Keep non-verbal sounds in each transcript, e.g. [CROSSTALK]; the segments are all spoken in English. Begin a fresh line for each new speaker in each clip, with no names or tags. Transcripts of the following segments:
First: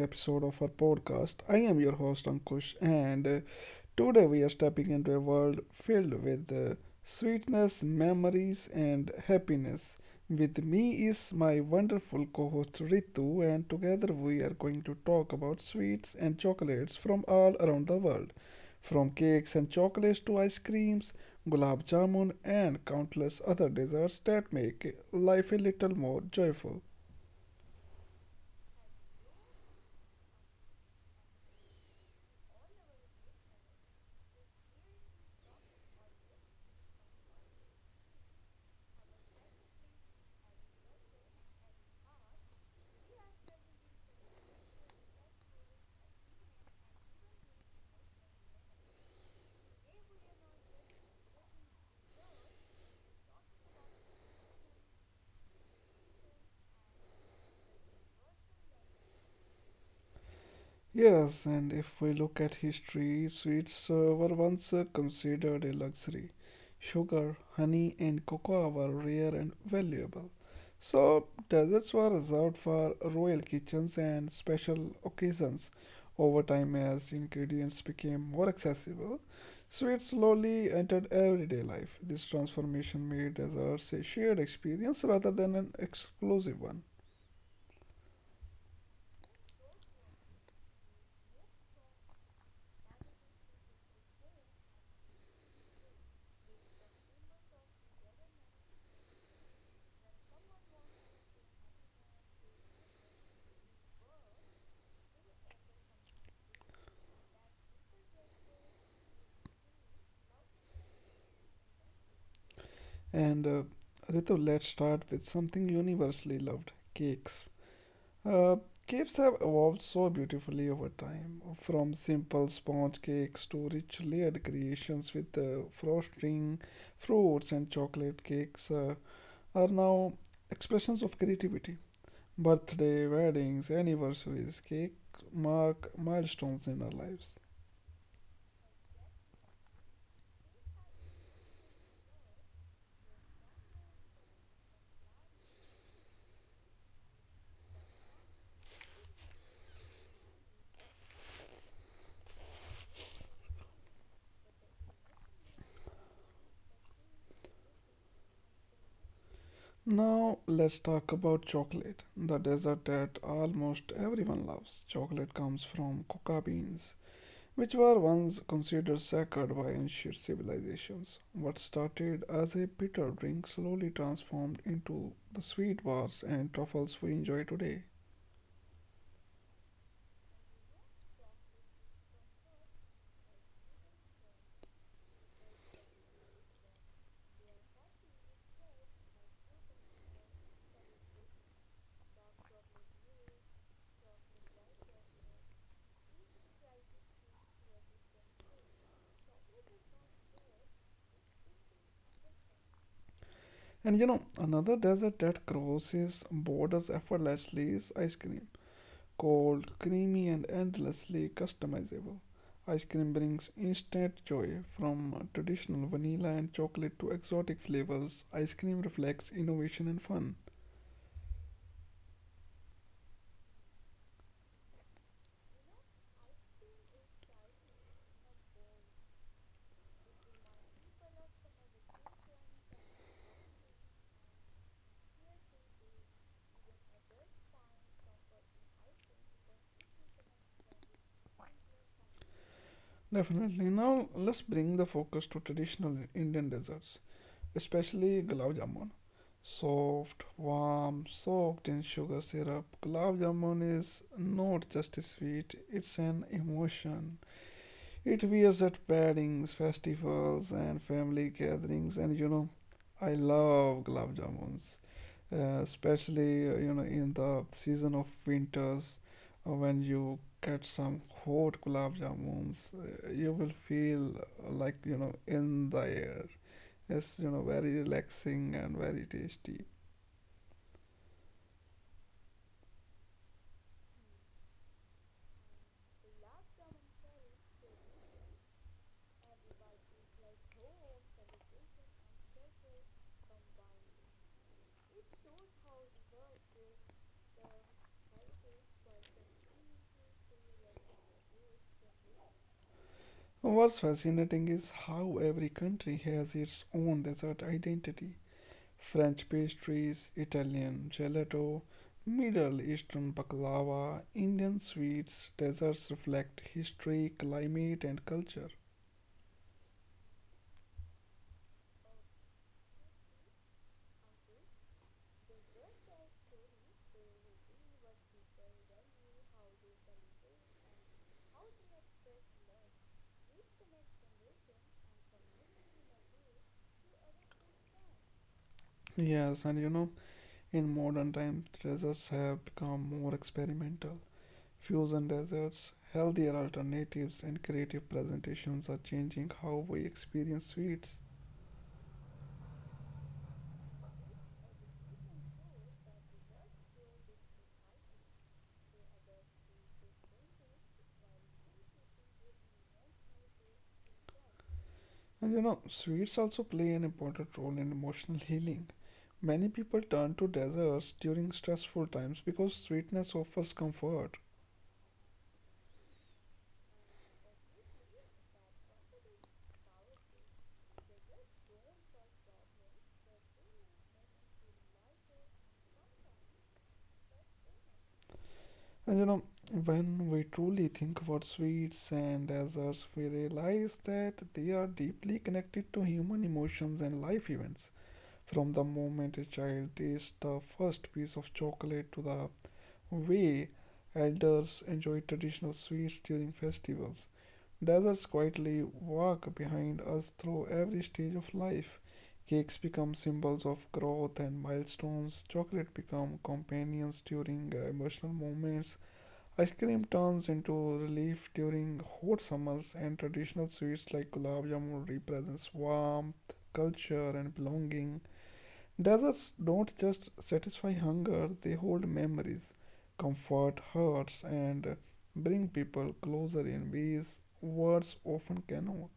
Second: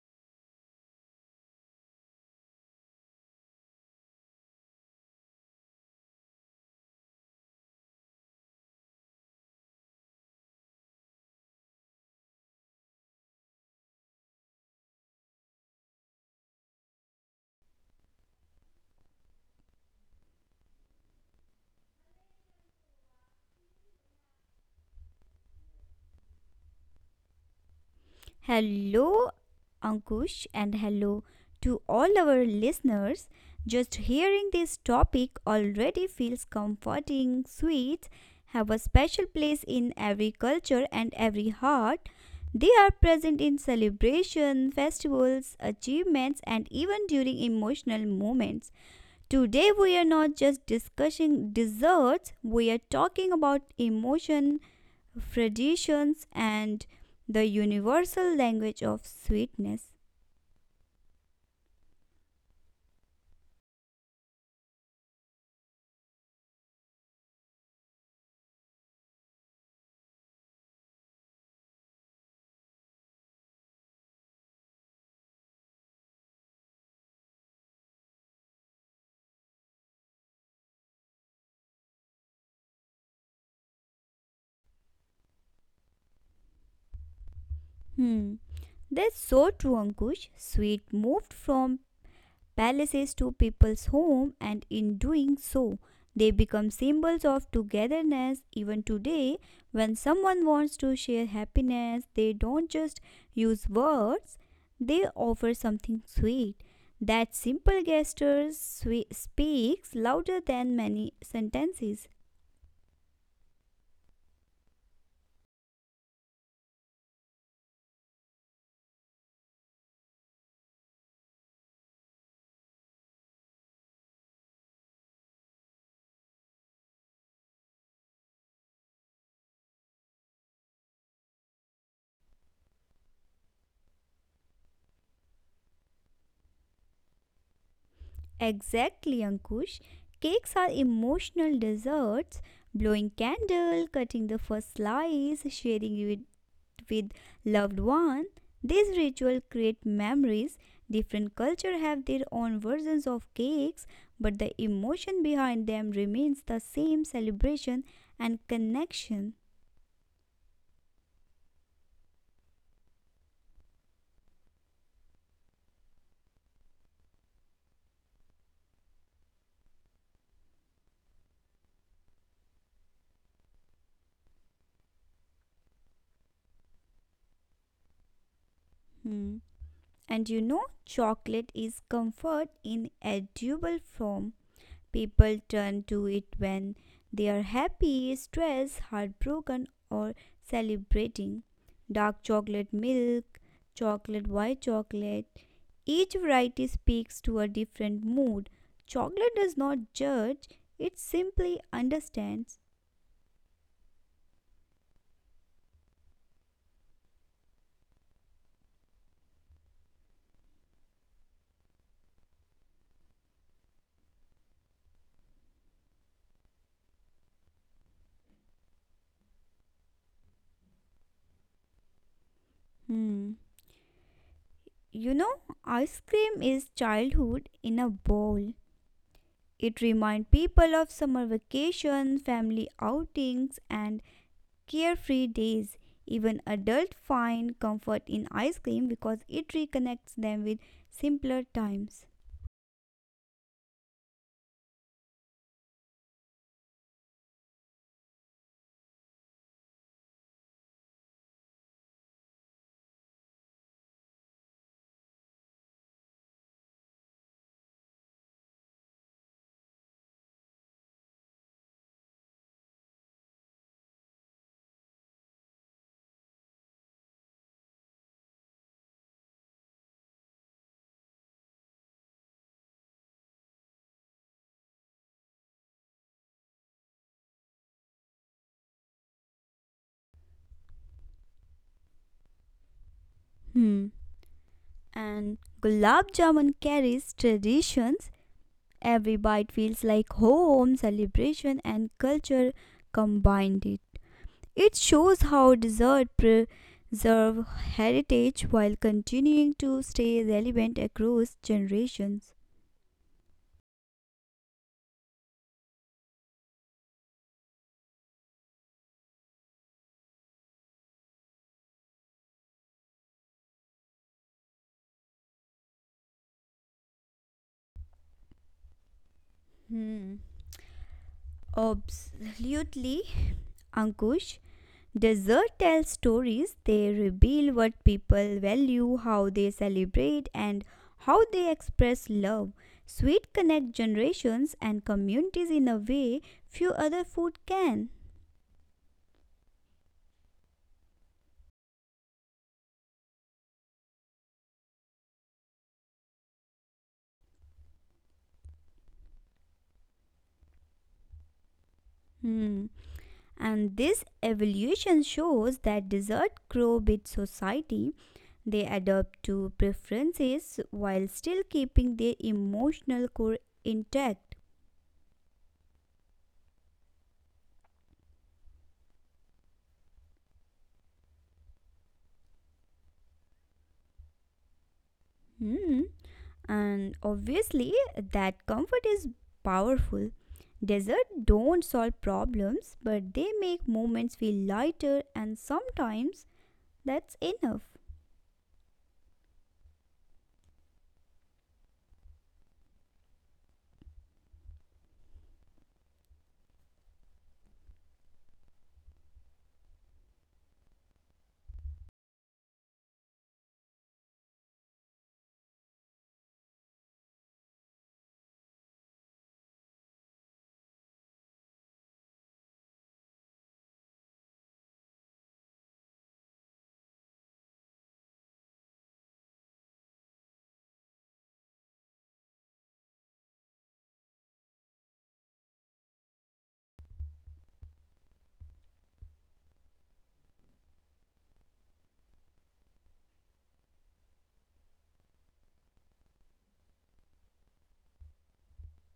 episode of our podcast. I am your host Ankush, and today we are stepping into a world filled with sweetness, memories, and happiness. With me is my wonderful co-host Ritu, and together we are going to talk about sweets and chocolates from all around the world. From cakes and chocolates to ice creams, gulab jamun, and countless other desserts that make life a little more joyful.
Hello, Ankush, and hello to all our listeners. Just hearing this topic already feels comforting. Sweets have a special place in every culture and every heart. They are present in celebration, festivals, achievements, and even during emotional moments. Today, we are not just discussing desserts, we are talking about emotion, traditions, and the universal language of sweetness.
Yes, and if we look at history, sweets were once considered a luxury. Sugar, honey, and cocoa were rare and valuable. So, desserts were reserved for royal kitchens and special occasions. Over time, as ingredients became more accessible, sweets slowly entered everyday life. This transformation made desserts a shared experience rather than an exclusive one.
Hmm, that's so true, Ankush. Sweet moved from palaces to people's home, and in doing so, they become symbols of togetherness. Even today, when someone wants to share happiness, they don't just use words, they offer something sweet. That simple gesture speaks louder than many sentences.
And Ritu, let's start with something universally loved cakes. Uh, Cakes have evolved so beautifully over time, from simple sponge cakes to rich layered creations with frosting, fruits, and chocolate cakes are now expressions of creativity. Birthday, weddings, anniversaries, cake mark milestones in our lives.
Exactly, Ankush. Cakes are emotional desserts. Blowing candle, cutting the first slice, sharing it with loved one. These rituals create memories. Different cultures have their own versions of cakes, but the emotion behind them remains the same celebration and connection.
Now let's talk about chocolate, the dessert that almost everyone loves. Chocolate comes from coca beans, which were once considered sacred by ancient civilizations. What started as a bitter drink slowly transformed into the sweet bars and truffles we enjoy today.
Hmm. And chocolate is comfort in edible form. People turn to it when they are happy, stressed, heartbroken, or celebrating. Dark chocolate milk, chocolate white chocolate. Each variety speaks to a different mood. Chocolate does not judge, it simply understands.
And you know, another dessert that crosses borders effortlessly is ice cream. Cold, creamy, and endlessly customizable, ice cream brings instant joy. From traditional vanilla and chocolate to exotic flavors, ice cream reflects innovation and fun.
Hmm. You know, ice cream is childhood in a bowl. It reminds people of summer vacation, family outings, and carefree days. Even adults find comfort in ice cream because it reconnects them with simpler times.
Definitely. Now let's bring the focus to traditional Indian desserts, especially gulab jamun. Soft, warm, soaked in sugar syrup, gulab jamun is not just a sweet, it's an emotion. It wears at weddings, festivals, and family gatherings. And you know, I love gulab jamuns, especially you know in the season of winters when you get some hot gulab jamuns, you will feel like you know in the air. It's you know very relaxing and very tasty.
Hmm. And gulab jamun carries traditions. Every bite feels like home, celebration, and culture combined. It shows how dessert preserve heritage while continuing to stay relevant across generations.
What's fascinating is how every country has its own dessert identity. French pastries, Italian gelato, Middle Eastern baklava, Indian sweets, desserts reflect history, climate, and culture.
Hmm. Absolutely, Ankush. Dessert tells stories, they reveal what people value, how they celebrate, and how they express love. Sweet connect generations and communities in a way few other food can.
Yes, and you know, in modern times, desserts have become more experimental. Fusion desserts, healthier alternatives, and creative presentations are changing how we experience sweets.
Hmm. And this evolution shows that dessert grow with society. They adapt to preferences while still keeping their emotional core intact.
And you know, sweets also play an important role in emotional healing. Many people turn to desserts during stressful times because sweetness offers comfort.
Hmm, and obviously that comfort is powerful desert don't solve problems but they make moments feel lighter and sometimes that's enough.
And you know, when we truly think about sweets and desserts, we realize that they are deeply connected to human emotions and life events. From the moment a child tastes the first piece of chocolate to the way elders enjoy traditional sweets during festivals. Deserts quietly walk behind us through every stage of life. Cakes become symbols of growth and milestones. Chocolate become companions during emotional moments. Ice cream turns into relief during hot summers, and traditional sweets like gulab jamun represents warmth, culture, and belonging. Deserts don't just satisfy hunger, they hold memories, comfort hurts, and bring people closer in ways words often cannot.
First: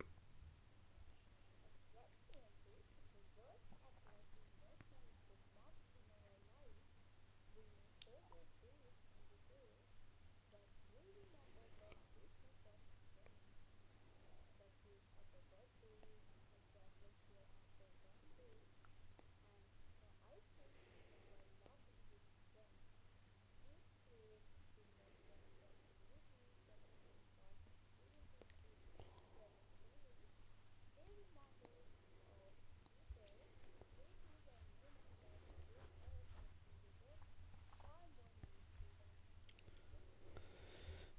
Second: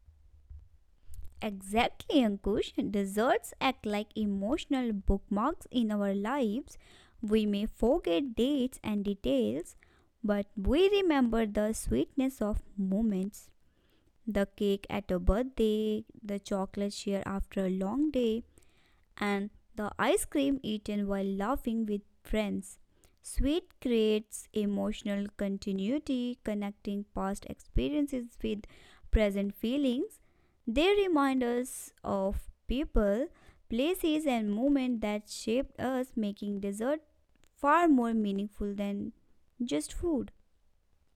Exactly, Ankush. Desserts act like emotional bookmarks in our lives. We may forget dates and details, but we remember the sweetness of moments, the cake at a birthday, the chocolate share after a long day, and the ice cream eaten while laughing with friends. Sweet creates emotional continuity, connecting past experiences with present feelings. They remind us of people, places, and moments that shaped us, making dessert far more meaningful than just food.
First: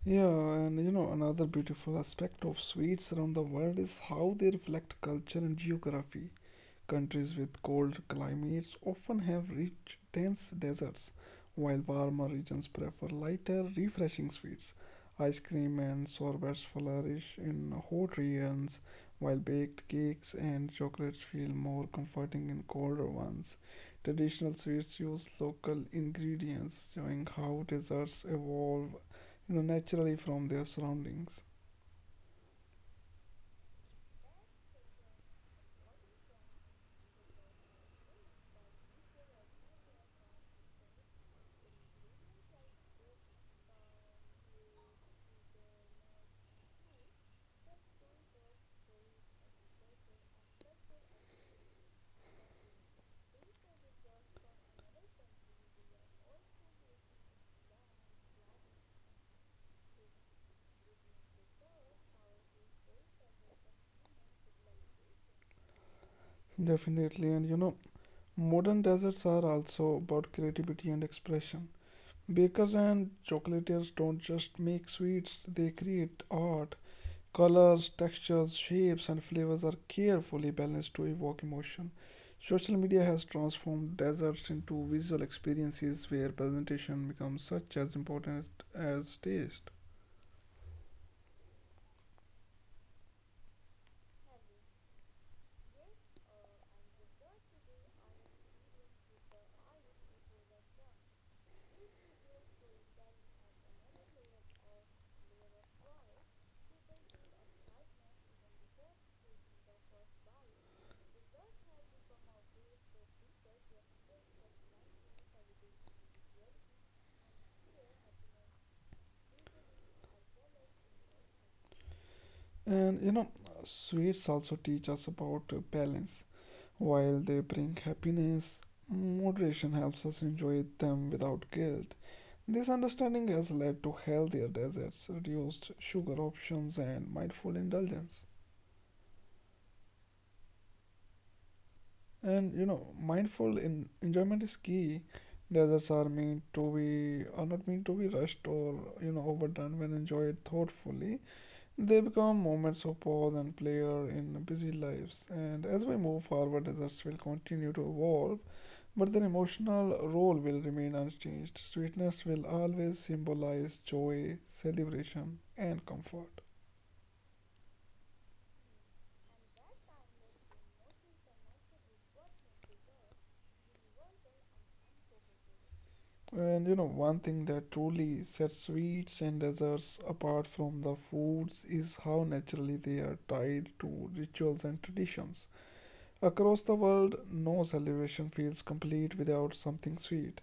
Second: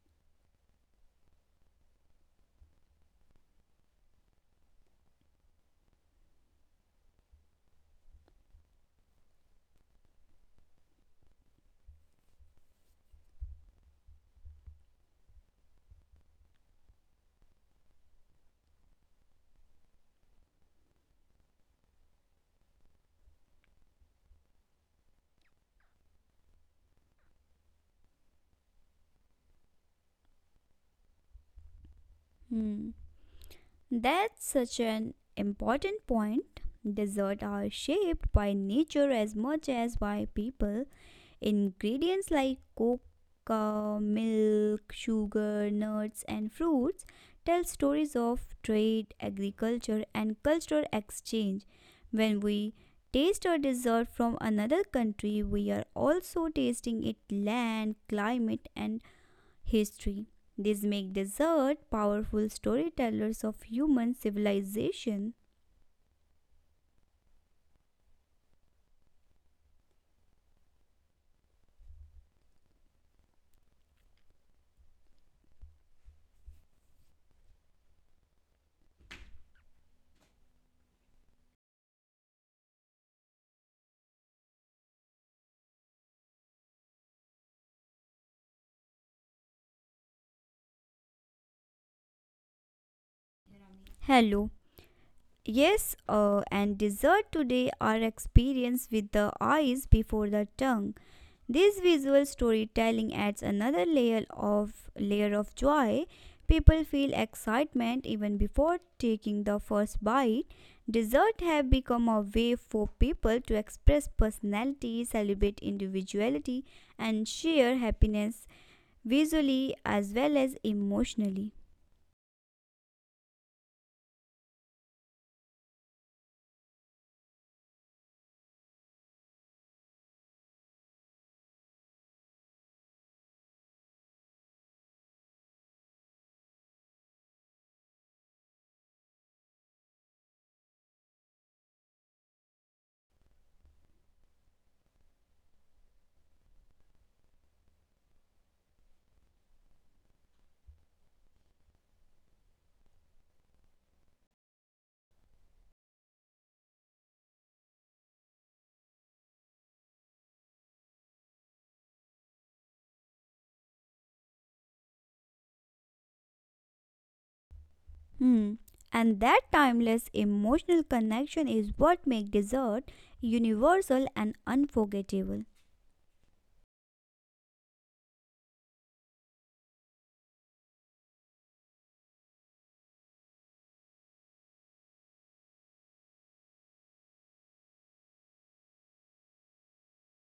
Yeah, and you know, another beautiful aspect of sweets around the world is how they reflect culture and geography. Countries with cold climates often have rich, dense deserts, while warmer regions prefer lighter, refreshing sweets. Ice cream and sorbets flourish in hot regions, while baked cakes and chocolates feel more comforting in colder ones. Traditional sweets use local ingredients, showing how desserts evolve you know, naturally from their surroundings.
Hmm. That's such an important point. Desserts are shaped by nature as much as by people. Ingredients like cocoa, milk, sugar, nuts, and fruits tell stories of trade, agriculture, and cultural exchange. When we taste a dessert from another country, we are also tasting its land, climate, and history. This makes dessert powerful storytellers of human civilization.
Definitely, and you know, modern desserts are also about creativity and expression. Bakers and chocolatiers don't just make sweets, they create art. Colors, textures, shapes, and flavors are carefully balanced to evoke emotion. Social media has transformed desserts into visual experiences where presentation becomes such as important as taste.
Hello. Yes, and dessert today are experienced with the eyes before the tongue. This visual storytelling adds another layer of joy. People feel excitement even before taking the first bite. Dessert have become a way for people to express personality, celebrate individuality, and share happiness visually as well as emotionally.
And you know, sweets also teach us about balance. While they bring happiness, moderation helps us enjoy them without guilt. This understanding has led to healthier desserts, reduced sugar options, and mindful indulgence. And you know, mindful enjoyment is key. Desserts are meant to be are not meant to be rushed or you know overdone. When enjoyed thoughtfully, they become moments of pause and pleasure in busy lives. And as we move forward, desserts will continue to evolve. But their emotional role will remain unchanged. Sweetness will always symbolize joy, celebration, and comfort.
Hmm. And that timeless emotional connection is what makes dessert universal and unforgettable.
And you know, one thing that truly sets sweets and desserts apart from the foods is how naturally they are tied to rituals and traditions. Across the world, no celebration feels complete without something sweet.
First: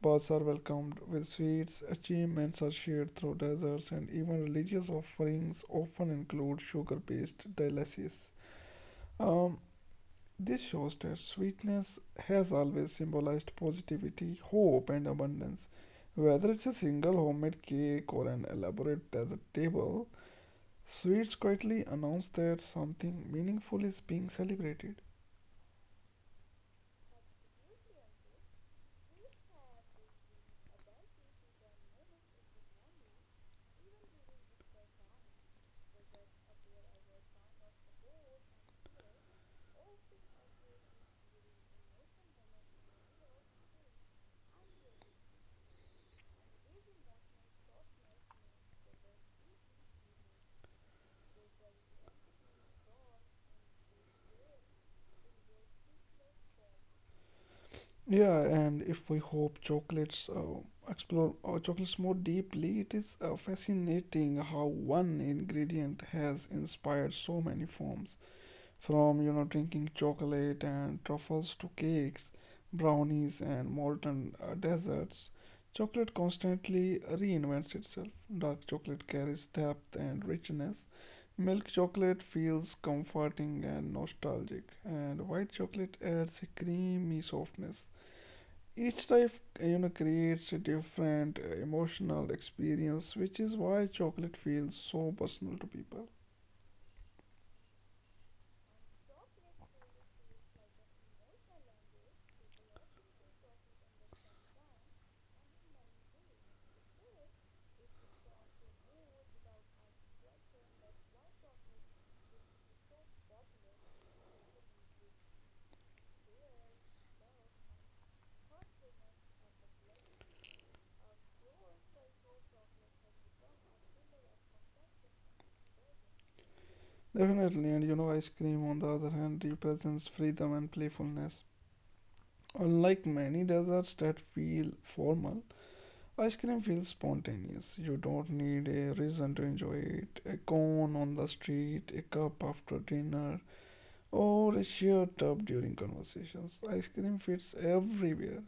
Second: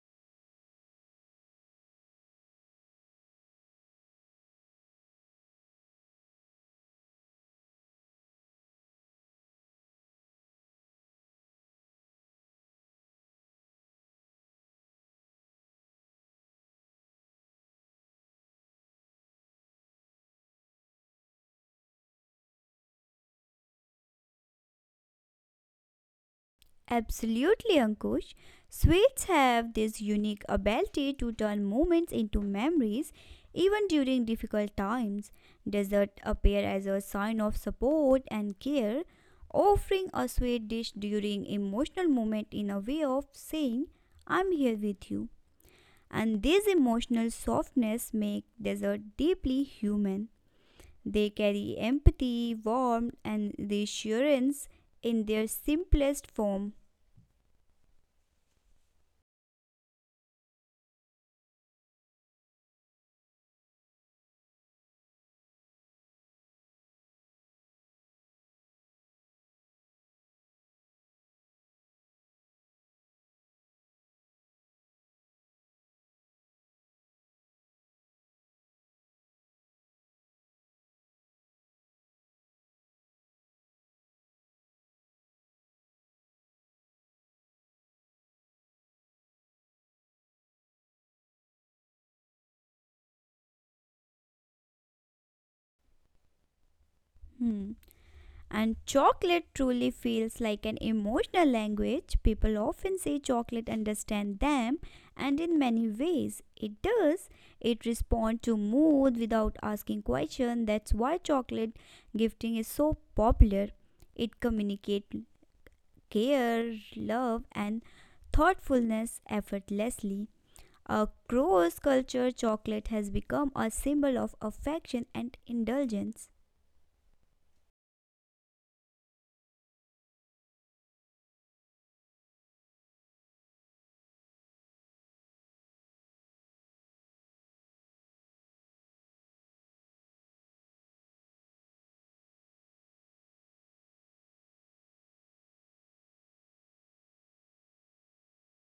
Births are welcomed with sweets, achievements are shared through desserts, and even religious offerings often include sugar based delicacies. Um, this shows that sweetness has always symbolized positivity, hope, and abundance. Whether it's a single homemade cake or an elaborate dessert table, sweets quietly announce that something meaningful is being celebrated.
Absolutely, Ankush. Sweets have this unique ability to turn moments into memories even during difficult times. Dessert appear as a sign of support and care, offering a sweet dish during emotional moment in a way of saying, I'm here with you. And this emotional softness make desert deeply human. They carry empathy, warmth, and reassurance in their simplest form.
Yeah, and if we hope chocolates explore chocolates more deeply, it is fascinating how one ingredient has inspired so many forms, from you know drinking chocolate and truffles to cakes, brownies and molten desserts. Chocolate constantly reinvents itself. Dark chocolate carries depth and richness. Milk chocolate feels comforting and nostalgic, and white chocolate adds a creamy softness. Each type, you know, creates a different emotional experience, which is why chocolate feels so personal to people.
Hmm. And chocolate truly feels like an emotional language. People often say chocolate understands them, and in many ways it does. It responds to mood without asking questions. That's why chocolate gifting is so popular. It communicates care, love, and thoughtfulness effortlessly. Across culture, chocolate has become a symbol of affection and indulgence.
Definitely, and you know, ice cream on the other hand represents freedom and playfulness. Unlike many desserts that feel formal, ice cream feels spontaneous. You don't need a reason to enjoy it. A cone on the street, a cup after dinner, or a shared tub during conversations. Ice cream fits everywhere.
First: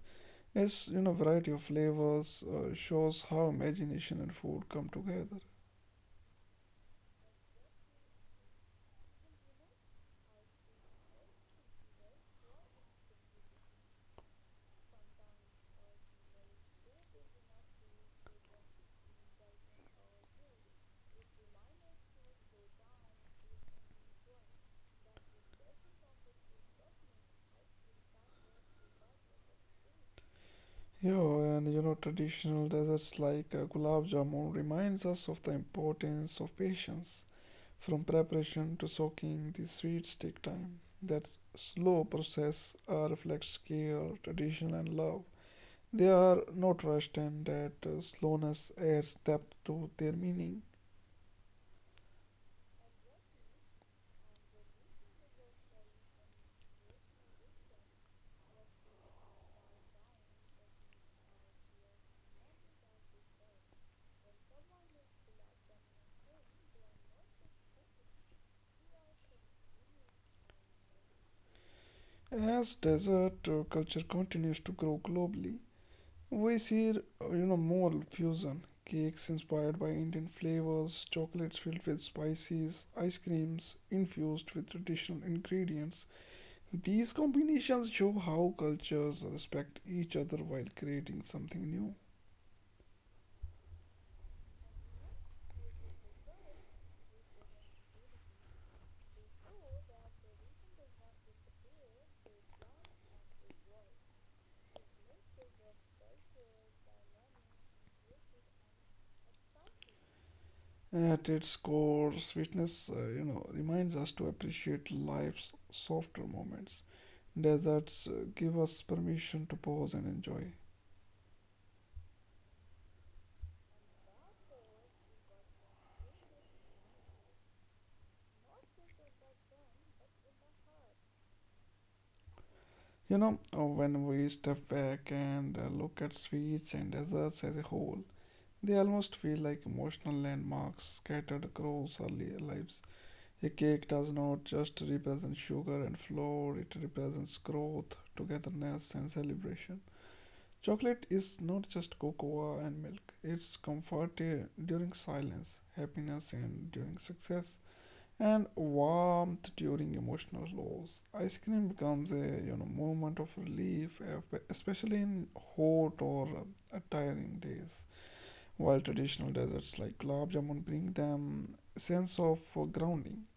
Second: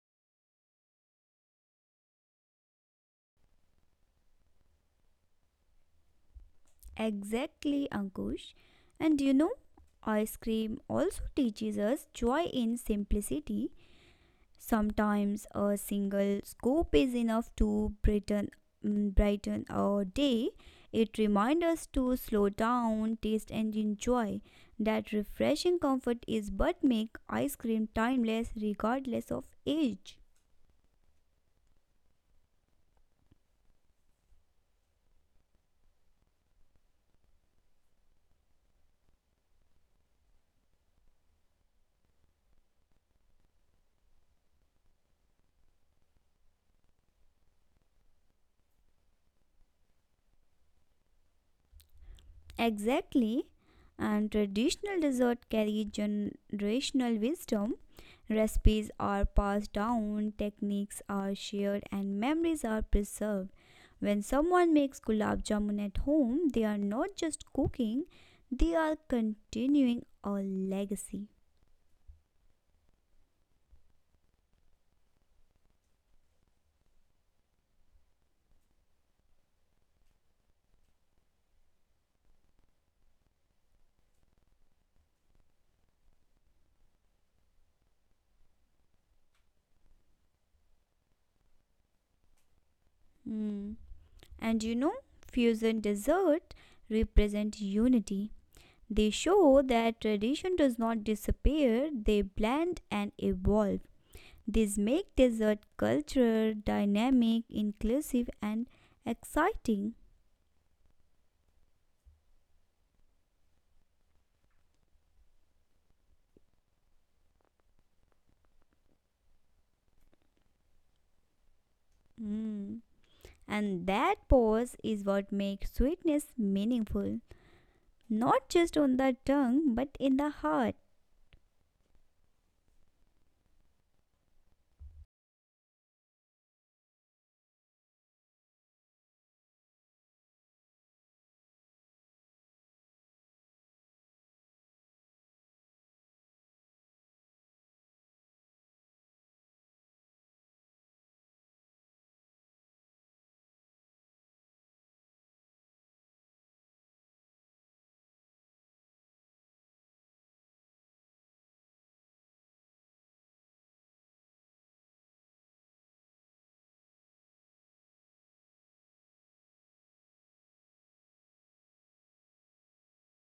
Yes, you know, variety of flavors shows how imagination and food come together.
Exactly, Ankush. And ice cream also teaches us joy in simplicity. Sometimes a single scoop is enough to brighten our day. It reminds us to slow down, taste, and enjoy. That refreshing comfort is what make ice cream timeless regardless of age.
Yeah, and you know, traditional desserts like gulab jamun reminds us of the importance of patience. From preparation to soaking, the sweets take time. That slow process reflects care, tradition, and love. They are not rushed, and that slowness adds depth to their meaning.
Exactly. And traditional dessert carry generational wisdom. Recipes are passed down, techniques are shared, and memories are preserved. When someone makes gulab jamun at home, they are not just cooking, they are continuing a legacy.
As dessert culture continues to grow globally, we see, you know, more fusion cakes inspired by Indian flavors, chocolates filled with spices, ice creams infused with traditional ingredients. These combinations show how cultures respect each other while creating something new.
Hmm. And fusion dessert represent unity. They show that tradition does not disappear, they blend and evolve. These make dessert culture dynamic, inclusive, and exciting.
At its core, sweetness, you know, reminds us to appreciate life's softer moments. Deserts give us permission to pause and enjoy.
Mm. And that pause is what makes sweetness meaningful, not just on the tongue but in the heart.
You know, when we step back and look at sweets and desserts as a whole, they almost feel like emotional landmarks scattered across our lives. A cake does not just represent sugar and flour, it represents growth, togetherness, and celebration. Chocolate is not just cocoa and milk, it's comfort during silence, happiness, and during success and warmth during emotional lows. Ice cream becomes a you know moment of relief, especially in hot or tiring days. While traditional desserts like gulab jamun bring them a sense of grounding,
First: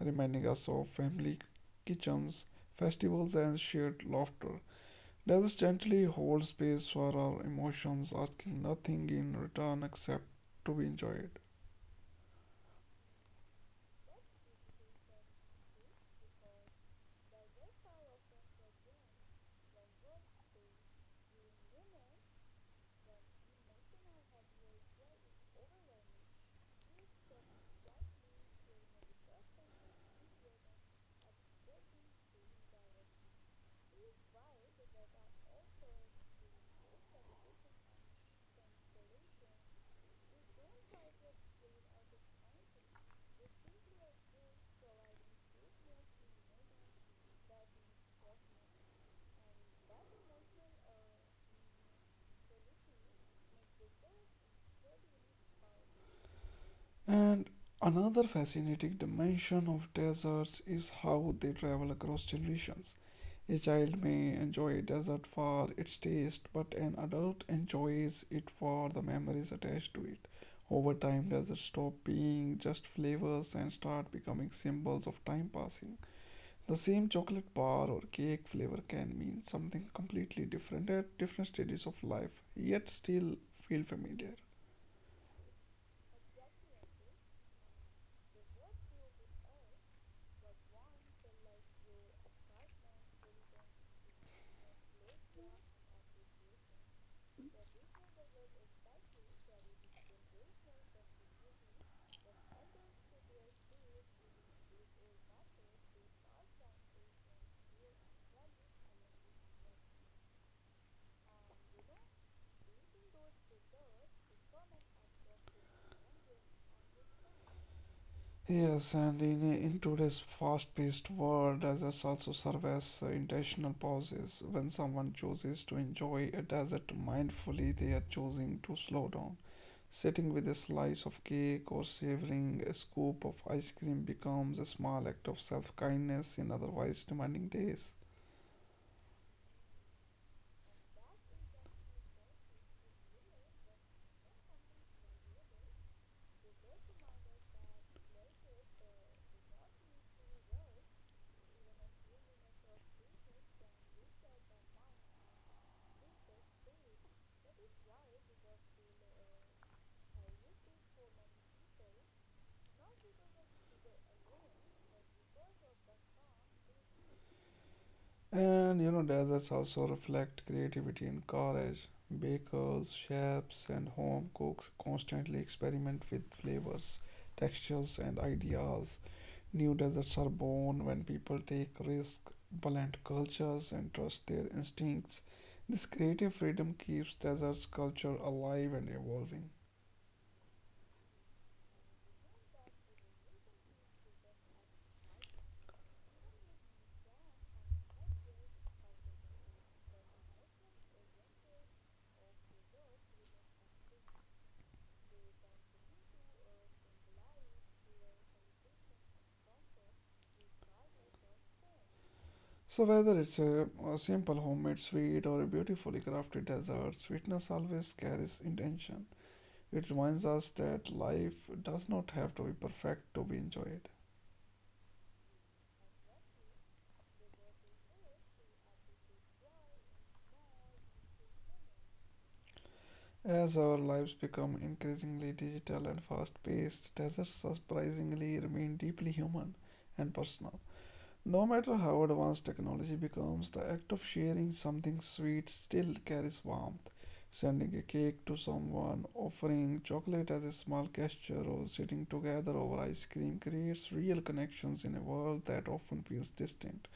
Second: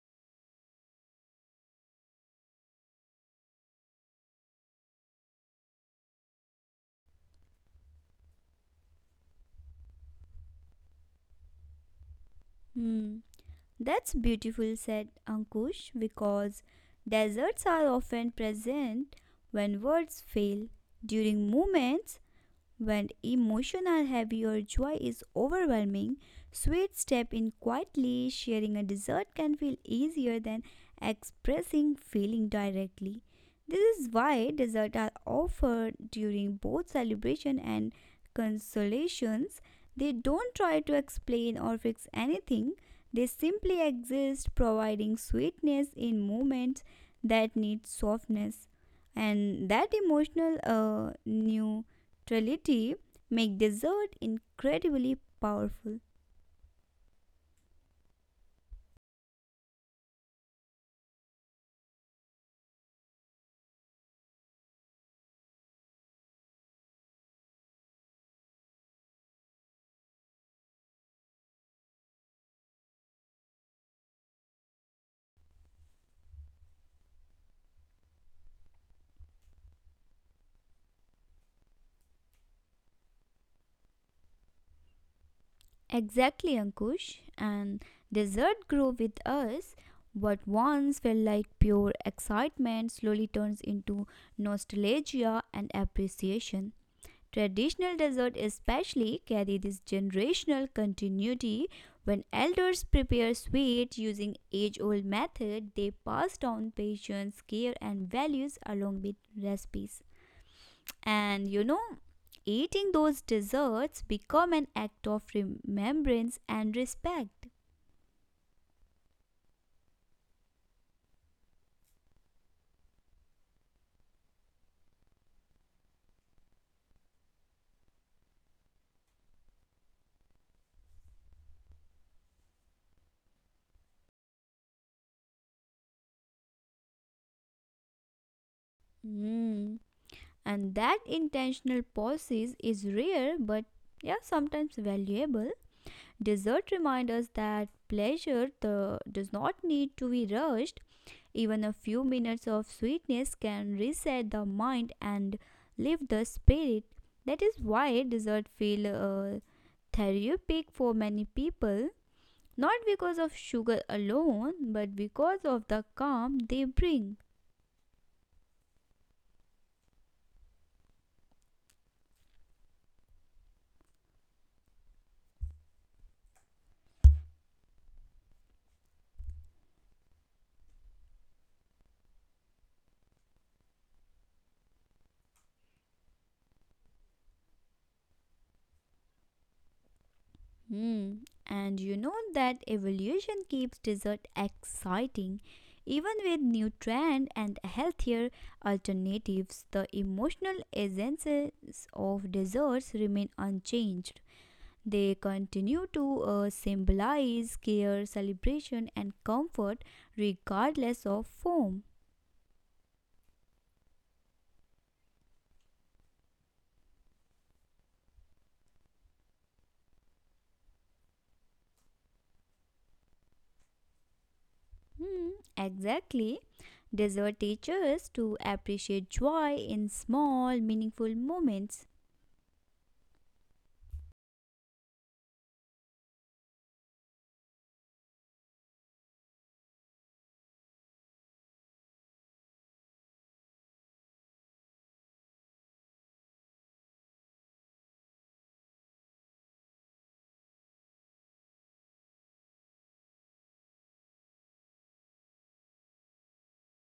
reminding us of family kitchens, festivals, and shared laughter. Desserts gently hold space for our emotions, asking nothing in return except to be enjoyed.
Mm. That's beautiful, said Ankush, because desserts are often present when words fail during moments when emotional heavy or joy is overwhelming, sweet step in quietly sharing a dessert can feel easier than expressing feeling directly. This is why desserts are offered during both celebration and consolations. They don't try to explain or fix anything. They simply exist, providing sweetness in moments that need softness. And that emotional new neutrality make dessert incredibly powerful.
And another fascinating dimension of deserts is how they travel across generations. A child may enjoy a desert for its taste, but an adult enjoys it for the memories attached to it. Over time, deserts stop being just flavors and start becoming symbols of time passing. The same chocolate bar or cake flavor can mean something completely different at different stages of life, yet still feel familiar.
Exactly, Ankush. And dessert grow with us. What once felt like pure excitement slowly turns into nostalgia and appreciation. Traditional dessert especially carry this generational continuity when elders prepare sweet using age-old method. They pass down patience, care, and values along with recipes. And eating those desserts become an act of remembrance and respect.
Yes, and in today's fast paced world, deserts also serve as intentional pauses. When someone chooses to enjoy a desert mindfully, they are choosing to slow down. Sitting with a slice of cake or savoring a scoop of ice cream becomes a small act of self kindness in otherwise demanding days.
Mm. And that intentional pauses is rare but yeah, sometimes valuable. Dessert reminds us that pleasure does not need to be rushed. Even a few minutes of sweetness can reset the mind and lift the spirit. That is why dessert feel therapeutic for many people, not because of sugar alone, but because of the calm they bring.
And you know, deserts also reflect creativity and courage. Bakers, chefs, and home cooks constantly experiment with flavors, textures, and ideas. New deserts are born when people take risks, blend cultures, and trust their instincts. This creative freedom keeps deserts culture alive and evolving.
Hmm. And you know that evolution keeps dessert exciting. Even with new trend and healthier alternatives, the emotional essences of desserts remain unchanged. They continue to symbolize care, celebration, and comfort regardless of form.
So, whether it's a simple homemade sweet or a beautifully crafted dessert, sweetness always carries intention. It reminds us that life does not have to be perfect to be enjoyed.
Hmm, exactly. Desert teaches to appreciate joy in small, meaningful moments.
As our lives become increasingly digital and fast paced, deserts surprisingly remain deeply human and personal. No matter how advanced technology becomes, the act of sharing something sweet still carries warmth. Sending a cake to someone, offering chocolate as a small gesture, or sitting together over ice cream creates real connections in a world that often feels distant.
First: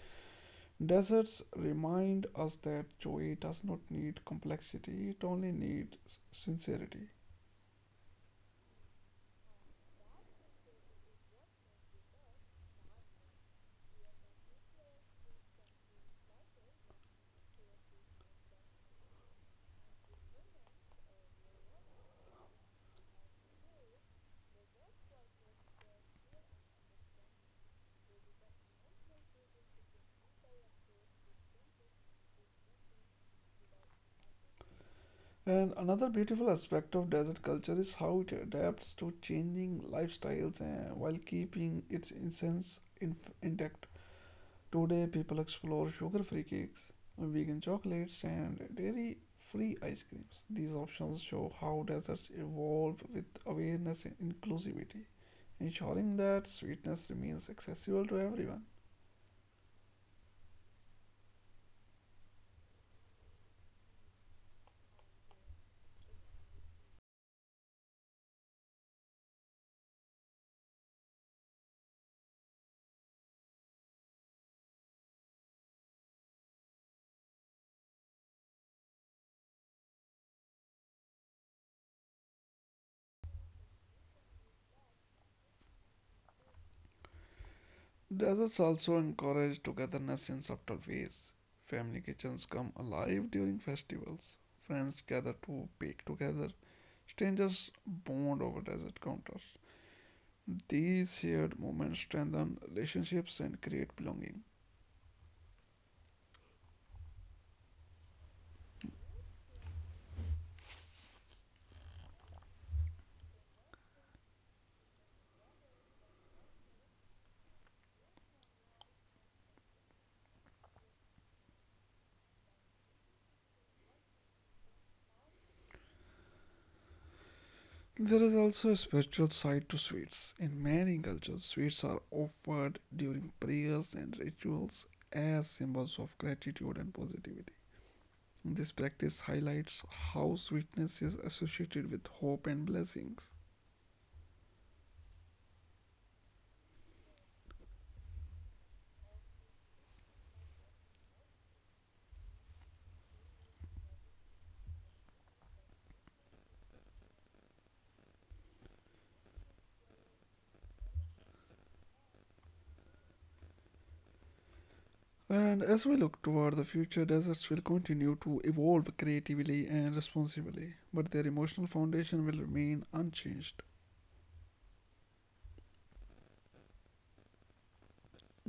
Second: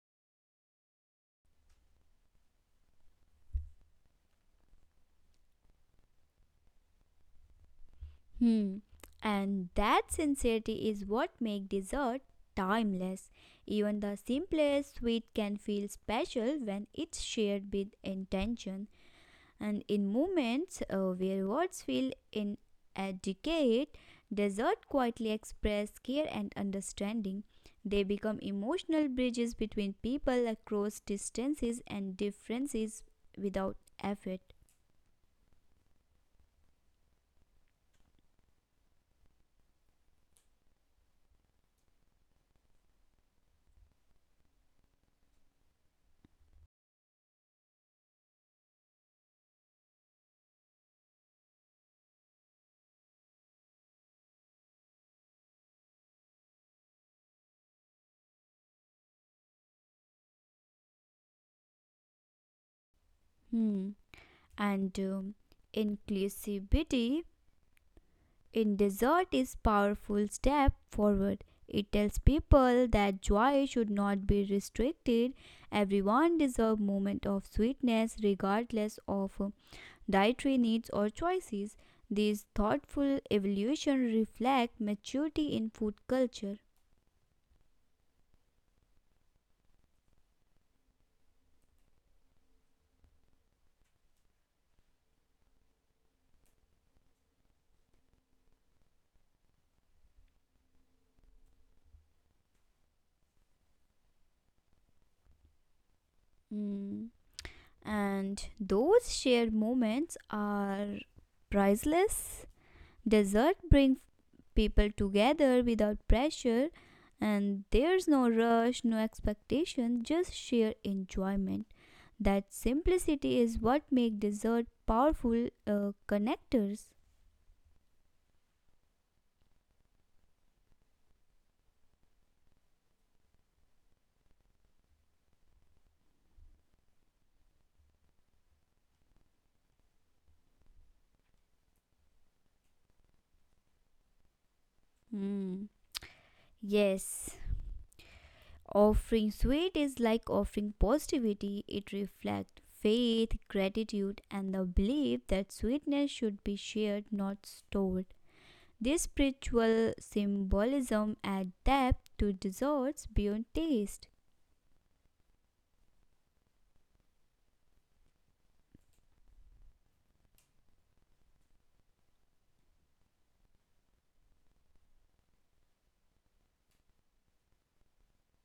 Deserts remind us that joy does not need complexity, it only needs sincerity.
Hmm. And that sincerity is what makes dessert timeless. Even the simplest sweet can feel special when it's shared with intention. And in moments where words feel inadequate, desert quietly express care and understanding. They become emotional bridges between people across distances and differences without effort.
And another beautiful aspect of desert culture is how it adapts to changing lifestyles while keeping its essence intact. Today, people explore sugar free cakes, vegan chocolates, and dairy free ice creams. These options show how deserts evolve with awareness and inclusivity, ensuring that sweetness remains accessible to everyone.
Hmm. And inclusivity in desert is powerful step forward. It tells people that joy should not be restricted. Everyone deserves moment of sweetness regardless of dietary needs, or choices. These thoughtful evolution reflect maturity in food culture.
Deserts also encourage togetherness in subtle ways. Family kitchens come alive during festivals. Friends gather to bake together. Strangers bond over desert counters. These shared moments strengthen relationships and create belonging.
Mm. And those shared moments are priceless. Dessert brings people together without pressure and there's no rush, no expectation, just sheer enjoyment. That simplicity is what makes dessert powerful connectors.
There is also a spiritual side to sweets. In many cultures, sweets are offered during prayers and rituals as symbols of gratitude and positivity. This practice highlights how sweetness is associated with hope and blessings.
Hmm. Yes, offering sweet is like offering positivity. It reflects faith, gratitude, and the belief that sweetness should be shared, not stored. This spiritual symbolism adds depth to desserts beyond taste.
And as we look toward the future, deserts will continue to evolve creatively and responsibly, but their emotional foundation will remain unchanged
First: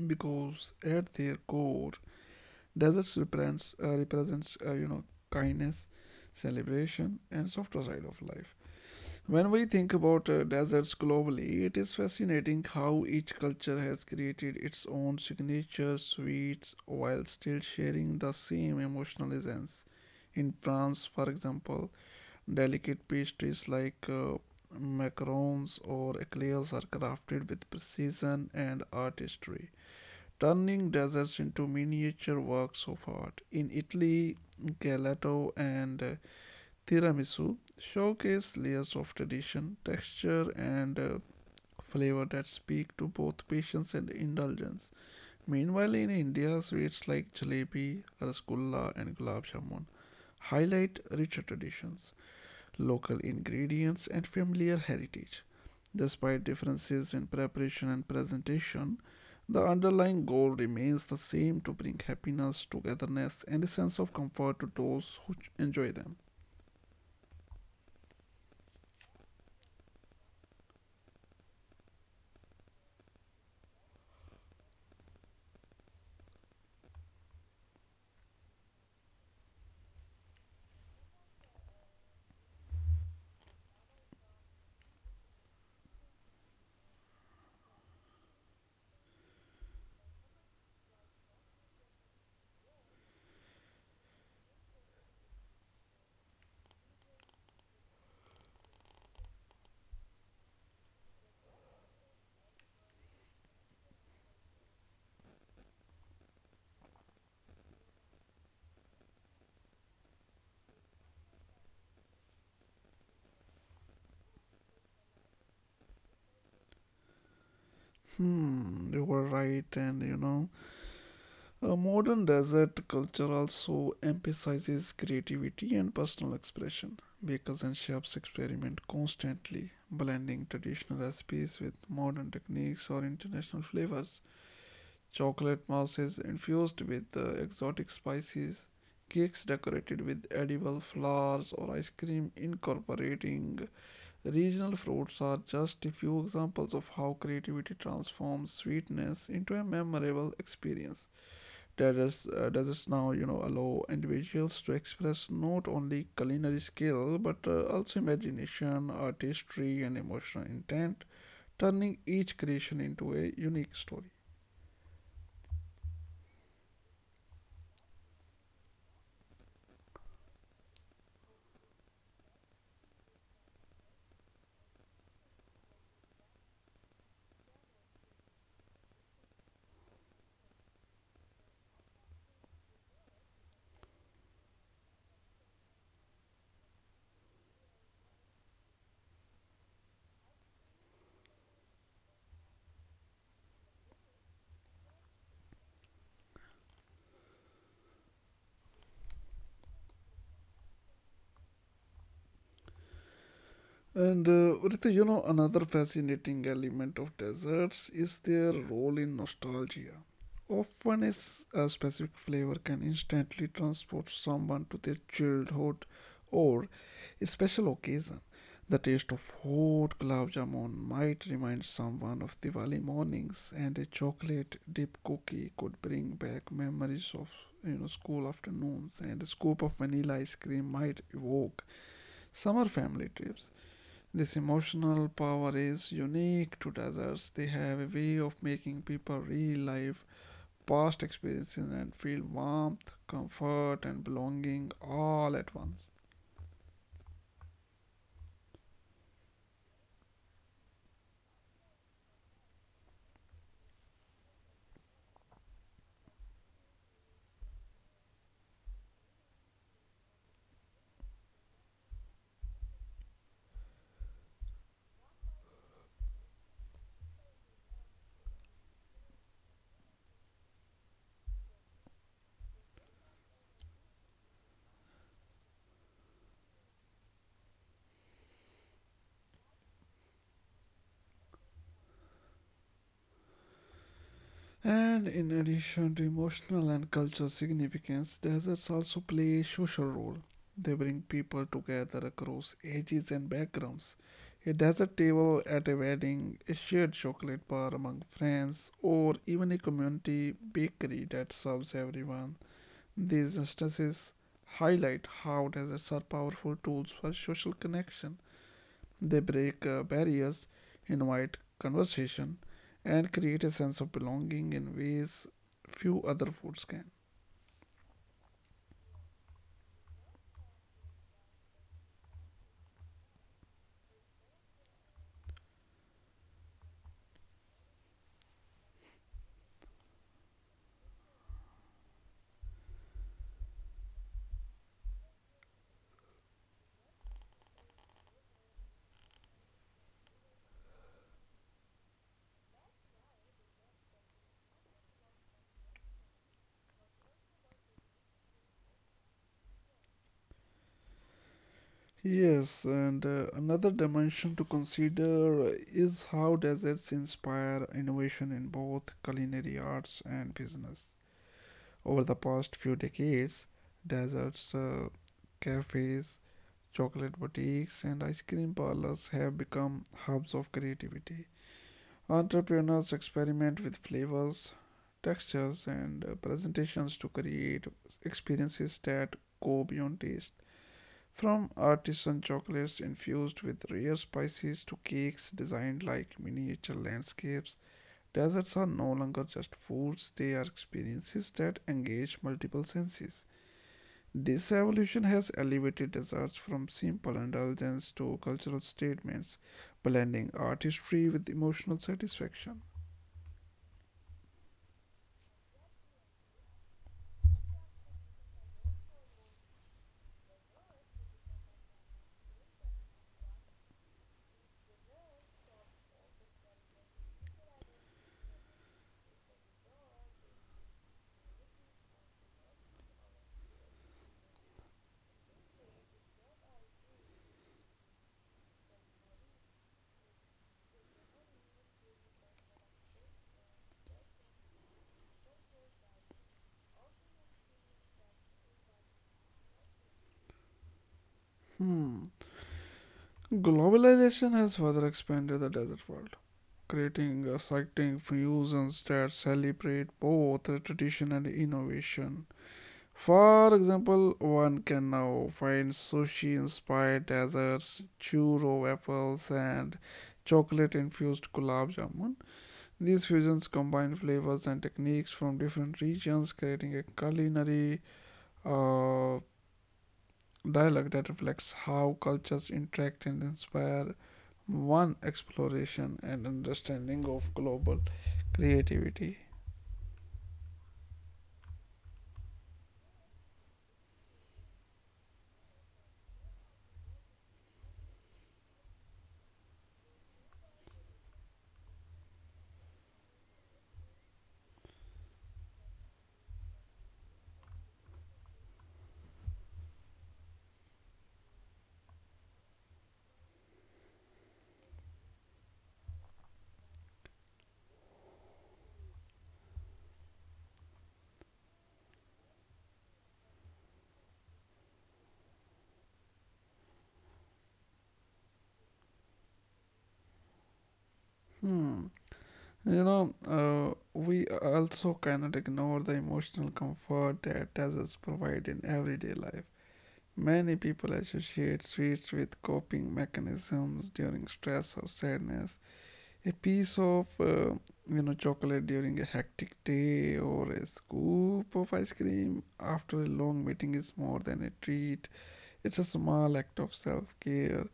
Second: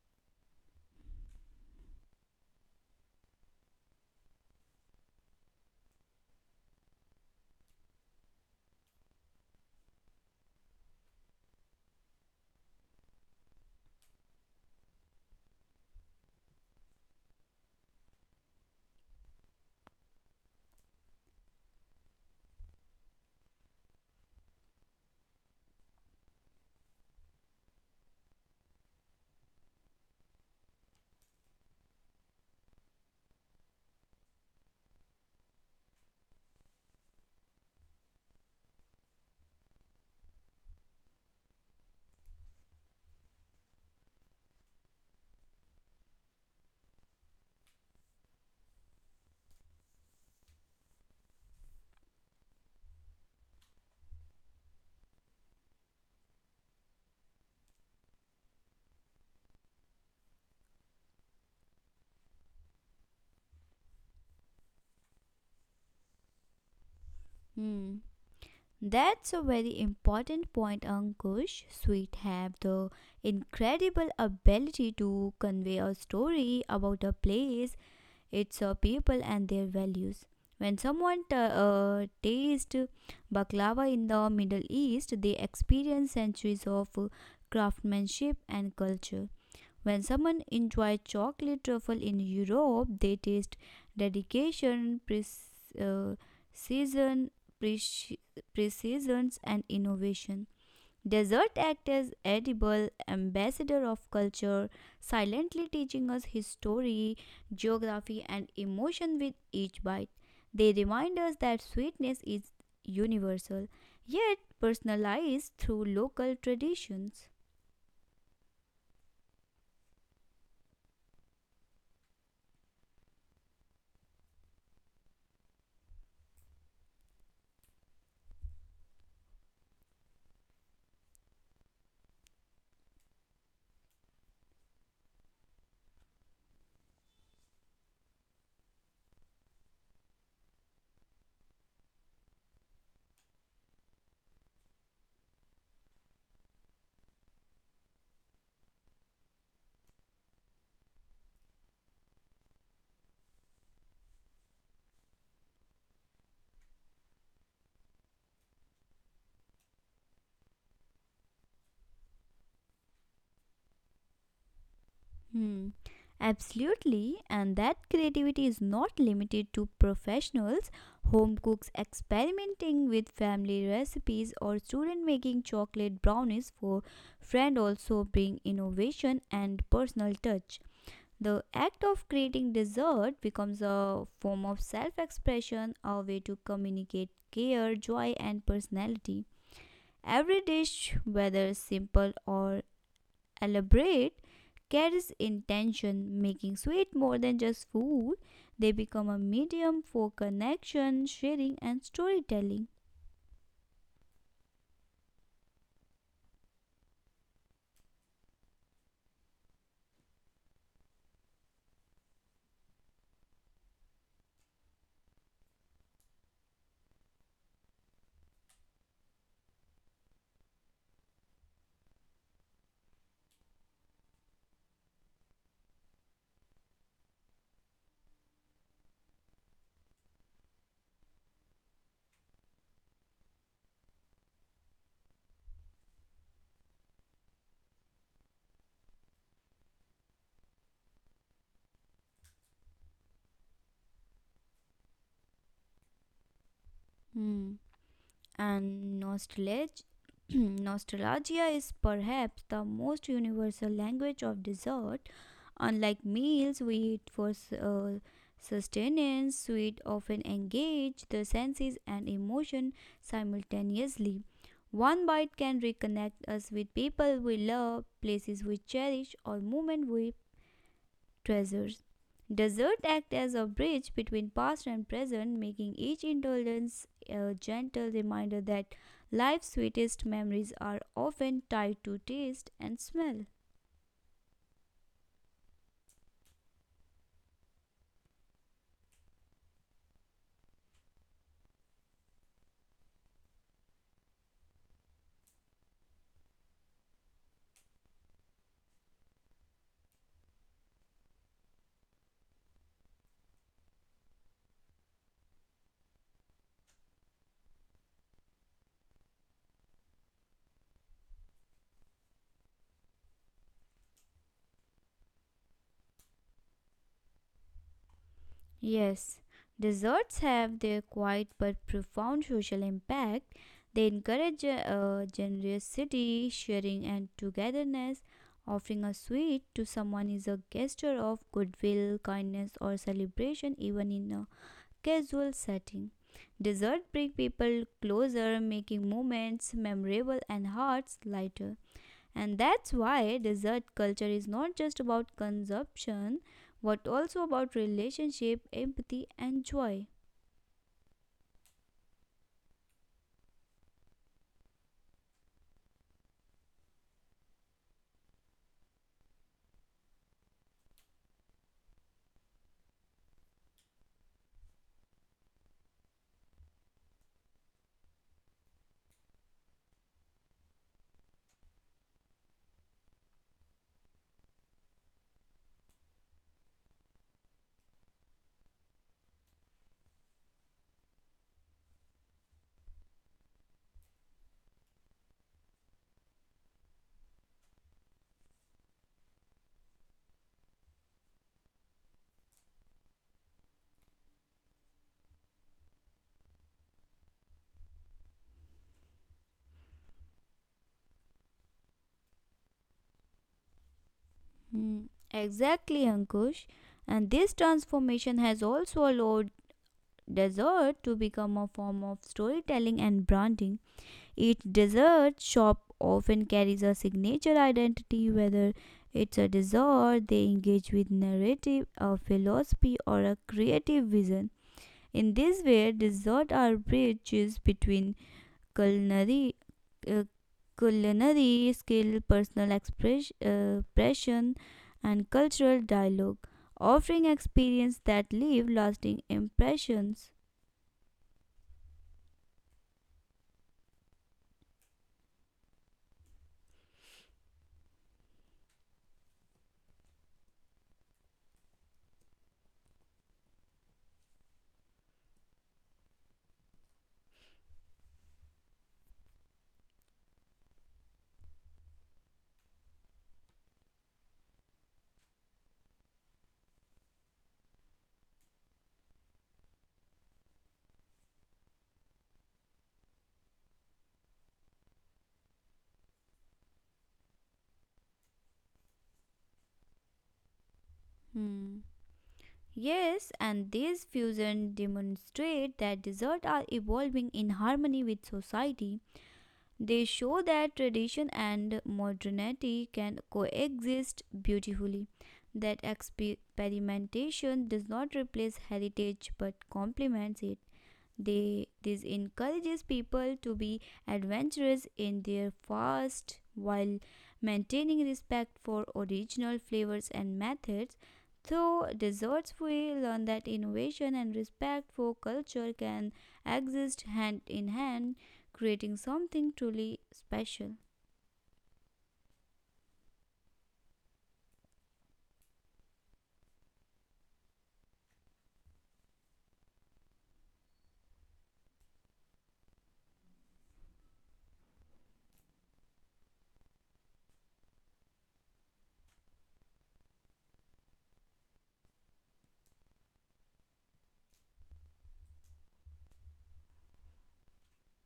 because at their core, deserts represents kindness, celebration, and softer side of life. When we think about deserts globally, it is fascinating how each culture has created its own signature sweets while still sharing the same emotional essence. In France, for example, delicate pastries like macarons or eclairs are crafted with precision and artistry, turning deserts into miniature works of art. In Italy, gelato and Tiramisu showcase layers of tradition, texture, and flavor that speak to both patience and indulgence. Meanwhile, in India, sweets like jalebi, rasgulla, and gulab jamun highlight richer traditions, local ingredients, and familiar heritage. Despite differences in preparation and presentation, the underlying goal remains the same to bring happiness, togetherness, and a sense of comfort to those who enjoy them.
Hmm. That's a very important point, Ankush. Sweet have the incredible ability to convey a story about a place. It's our people and their values. When someone tastes baklava in the Middle East, they experience centuries of craftsmanship and culture. When someone enjoys chocolate truffle in Europe, they taste dedication, precision, and innovation. Desert act as edible ambassador of culture, silently teaching us history, geography, and emotion with each bite. They remind us that sweetness is universal, yet personalized through local traditions.
Hmm, you were right, and a modern desert culture also emphasizes creativity and personal expression. Bakers and chefs experiment constantly, blending traditional recipes with modern techniques or international flavors. Chocolate mousse infused with exotic spices, cakes decorated with edible flowers, or ice cream incorporating regional fruits are just a few examples of how creativity transforms sweetness into a memorable experience. Desserts now allow individuals to express not only culinary skill but also imagination, artistry, and emotional intent, turning each creation into a unique story.
Hmm. Absolutely, and that creativity is not limited to professionals. Home cooks experimenting with family recipes or student making chocolate brownies for friend also bring innovation and personal touch. The act of creating dessert becomes a form of self-expression, a way to communicate care, joy and personality. Every dish, whether simple or elaborate, carries intention, making sweet more than just food. They become a medium for connection, sharing, and storytelling.
And Ritu, another fascinating element of desserts is their role in nostalgia. Often, is a specific flavor can instantly transport someone to their childhood or a special occasion. The taste of hot gulab jamun might remind someone of Diwali mornings, and a chocolate dipped cookie could bring back memories of school afternoons, and a scoop of vanilla ice cream might evoke summer family trips. This emotional power is unique to deserts. They have a way of making people relive past experiences and feel warmth, comfort, and belonging all at once.
Hmm, and nostalgia. [CLEARS THROAT] Nostalgia is perhaps the most universal language of dessert. Unlike meals, we eat for sustenance. Sweet often engage the senses and emotion simultaneously. One bite can reconnect us with people we love, places we cherish, or moments we treasures. Desserts act as a bridge between past and present, making each indulgence a gentle reminder that life's sweetest memories are often tied to taste and smell.
And in addition to emotional and cultural significance, deserts also play a social role. They bring people together across ages and backgrounds. A desert table at a wedding, a shared chocolate bar among friends, or even a community bakery that serves everyone. These instances highlight how deserts are powerful tools for social connection. They break barriers, invite conversation, and create a sense of belonging in ways few other foods can.
Yes, desserts have their quiet but profound social impact. They encourage generosity, sharing, and togetherness. Offering a sweet to someone is a gesture of goodwill, kindness, or celebration, even in a casual setting. Dessert brings people closer, making moments memorable and hearts lighter. And that's why dessert culture is not just about consumption, but also about relationship, empathy, and joy.
Yes, and another dimension to consider is how deserts inspire innovation in both culinary arts and business. Over the past few decades, deserts, uh, cafes, chocolate boutiques and ice cream parlors have become hubs of creativity. Entrepreneurs experiment with flavors, textures, and presentations to create experiences that go beyond taste. From artisan chocolates infused with rare spices to cakes designed like miniature landscapes, desserts are no longer just foods, they are experiences that engage multiple senses. This evolution has elevated desserts from simple indulgence to cultural statements, blending artistry with emotional satisfaction.
Hmm, exactly, Ankush. And this transformation has also allowed dessert to become a form of storytelling and branding. Each dessert shop often carries a signature identity, whether it's a dessert they engage with narrative, a philosophy, or a creative vision. In this way, desserts are bridges between culinary, uh, culinary skill, personal expression, and cultural dialogue, offering experience that leave lasting impressions.
Hmm. Globalization has further expanded the dessert world, creating exciting fusions that celebrate both tradition and innovation. For example, one can now find sushi inspired desserts, churro waffles, and chocolate infused gulab jamun. These fusions combine flavors and techniques from different regions, creating a culinary uh, dialogue that reflects how cultures interact and inspire one exploration and understanding of global creativity.
Hmm. Yes, and these fusions demonstrate that desserts are evolving in harmony with society. They show that tradition and modernity can coexist beautifully, that experimentation does not replace heritage but complements it. This encourages people to be adventurous in their fast while maintaining respect for original flavors and methods. Through desserts, we learn that innovation and respect for culture can exist hand in hand, creating something truly special.
Hmm. We also cannot ignore the emotional comfort that desserts provide in everyday life. Many people associate sweets with coping mechanisms during stress or sadness. A piece of chocolate during a hectic day or a scoop of ice cream after a long meeting is more than a treat. It's a small act of self-care.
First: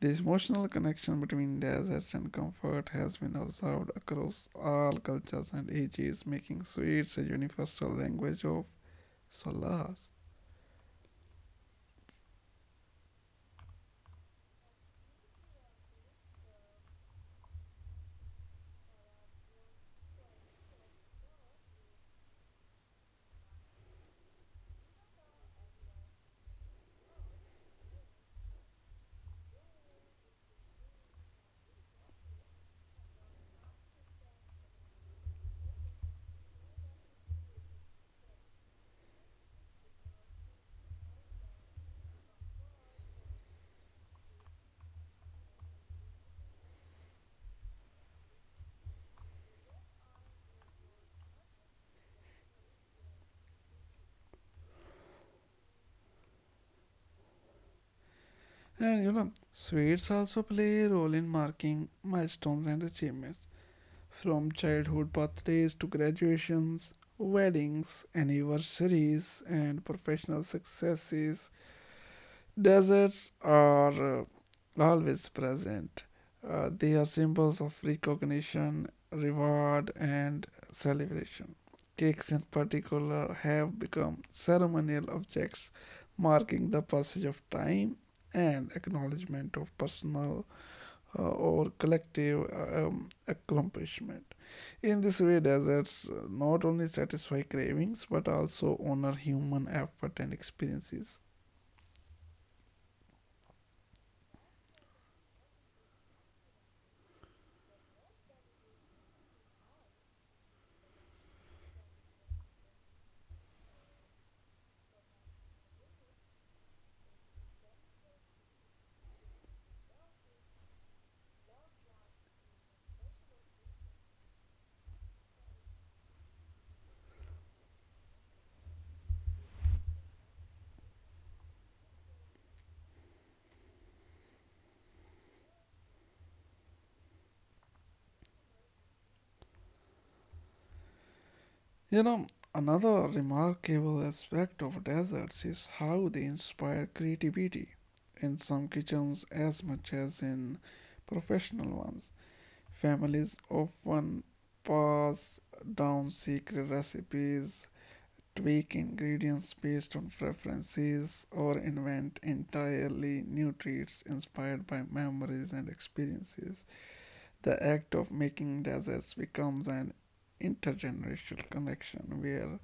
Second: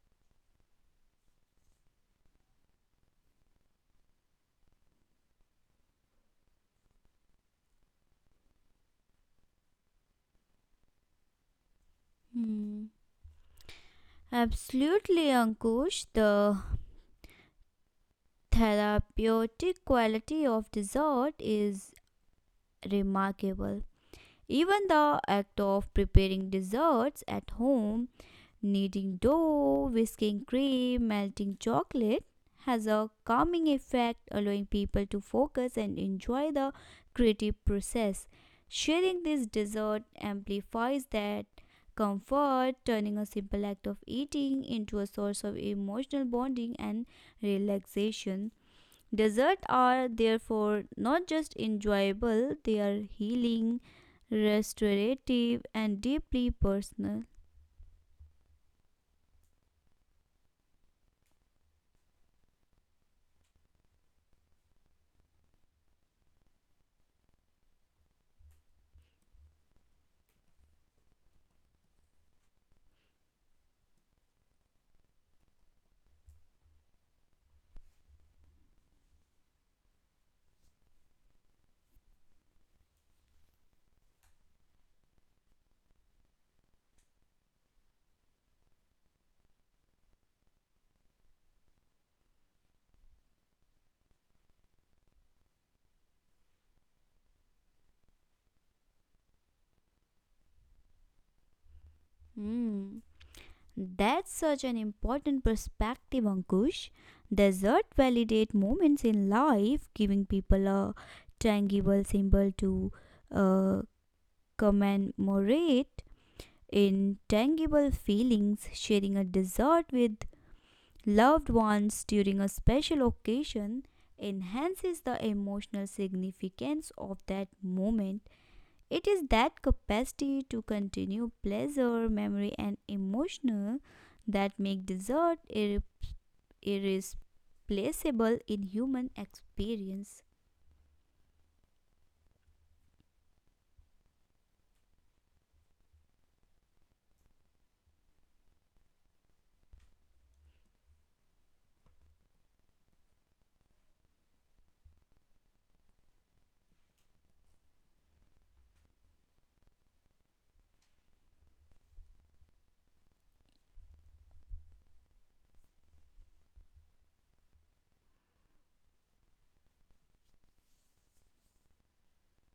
The emotional connection between desserts and comfort has been observed across all cultures and ages, making sweets a universal language of solace.
Hmm. Absolutely, Ankush. The therapeutic quality of dessert is remarkable. Even the act of preparing desserts at home, kneading dough, whisking cream, melting chocolate, has a calming effect, allowing people to focus and enjoy the creative process. Sharing this dessert amplifies that comfort, turning a simple act of eating into a source of emotional bonding and relaxation. Desserts are therefore not just enjoyable, they are healing, restorative, and deeply personal.
And sweets also play a role in marking milestones and achievements. From childhood birthdays to graduations, weddings, anniversaries, and professional successes, deserts are always present. They are symbols of recognition, reward, and celebration. Cakes, in particular, have become ceremonial objects marking the passage of time and acknowledgement of personal or collective accomplishment. In this way, deserts not only satisfy cravings but also honor human effort and experiences.
Hmm. That's such an important perspective, Ankush. Dessert validate moments in life, giving people a tangible symbol to uh, commemorate in tangible feelings. Sharing a dessert with loved ones during a special occasion enhances the emotional significance of that moment. It is that capacity to continue pleasure, memory, and emotional that make dessert irreplaceable in human experience.
You know, another remarkable aspect of deserts is how they inspire creativity. In some kitchens, as much as in professional ones, families often pass down secret recipes tweak ingredients based on preferences, or invent entirely new treats inspired by memories and experiences. The act of making desserts becomes an intergenerational connection where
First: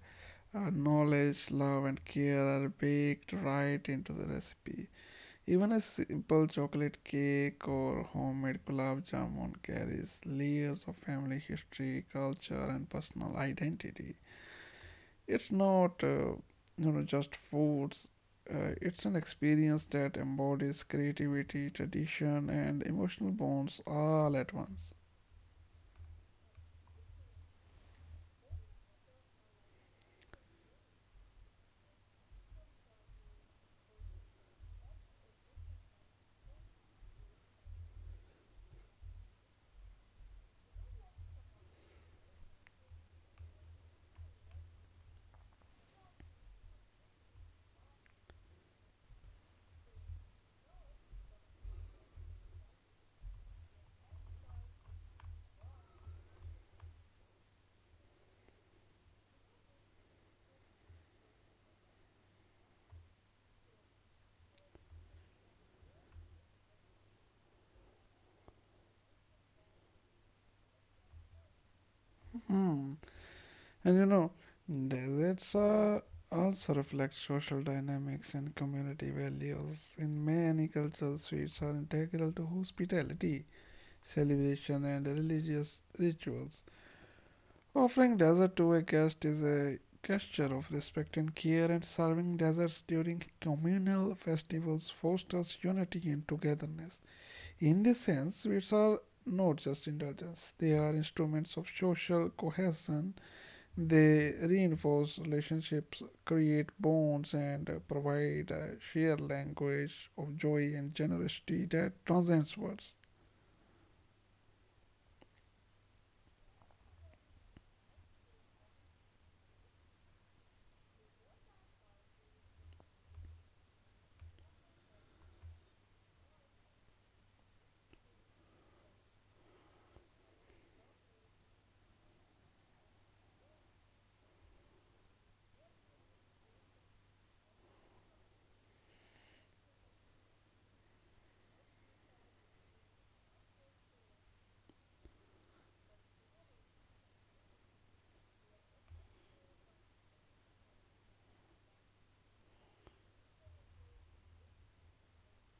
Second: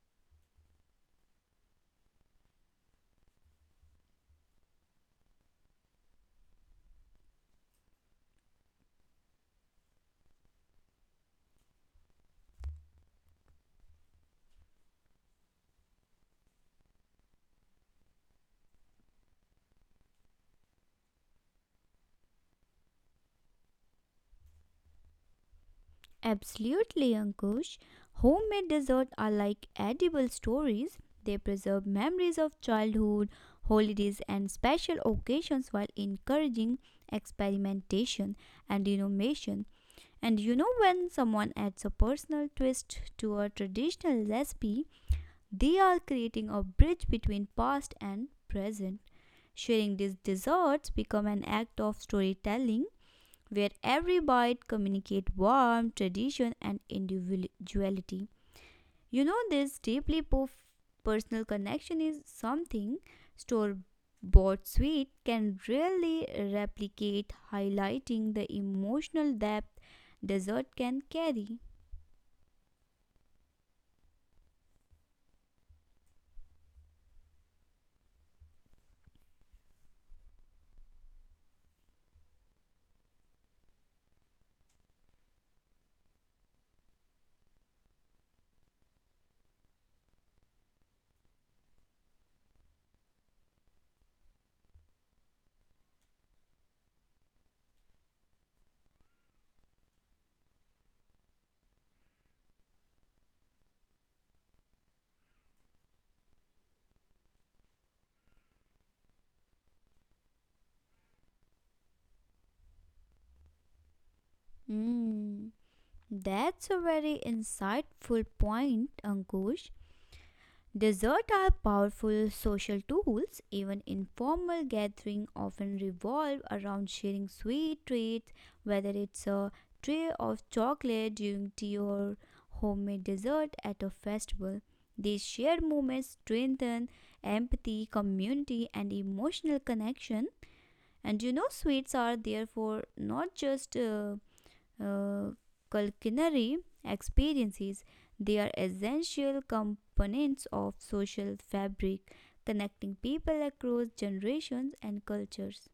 knowledge, love, and care are baked right into the recipe. Even a simple chocolate cake or homemade gulab jamun carries layers of family history, culture, and personal identity. It's not just foods. It's an experience that embodies creativity, tradition, and emotional bonds all at once.
Absolutely, Ankush. Homemade desserts are like edible stories. They preserve memories of childhood, holidays, and special occasions while encouraging experimentation and innovation. And you know, when someone adds a personal twist to a traditional recipe, they are creating a bridge between past and present. Sharing these desserts become an act of storytelling where every bite communicates warmth, tradition, and individuality. You know, this deeply personal connection is something store bought sweet can really replicate, highlighting the emotional depth dessert can carry.
Hmm. And deserts are also reflect social dynamics and community values. In many cultures, sweets are integral to hospitality, celebration, and religious rituals. Offering dessert to a guest is a gesture of respect and care, and serving desserts during communal festivals fosters unity and togetherness. In this sense, sweets are not just indulgence, they are instruments of social cohesion. They reinforce relationships, create bonds, and provide a shared language of joy and generosity that transcends words.
Mm, that's a very insightful point, Ankush. Desserts are powerful social tools. Even informal gatherings often revolve around sharing sweet treats, whether it's a tray of chocolate during tea or homemade dessert at a festival. These shared moments strengthen empathy, community, and emotional connection. And you know, sweets are therefore not just uh, culinary experiences. They are essential components of social fabric, connecting people across generations and cultures.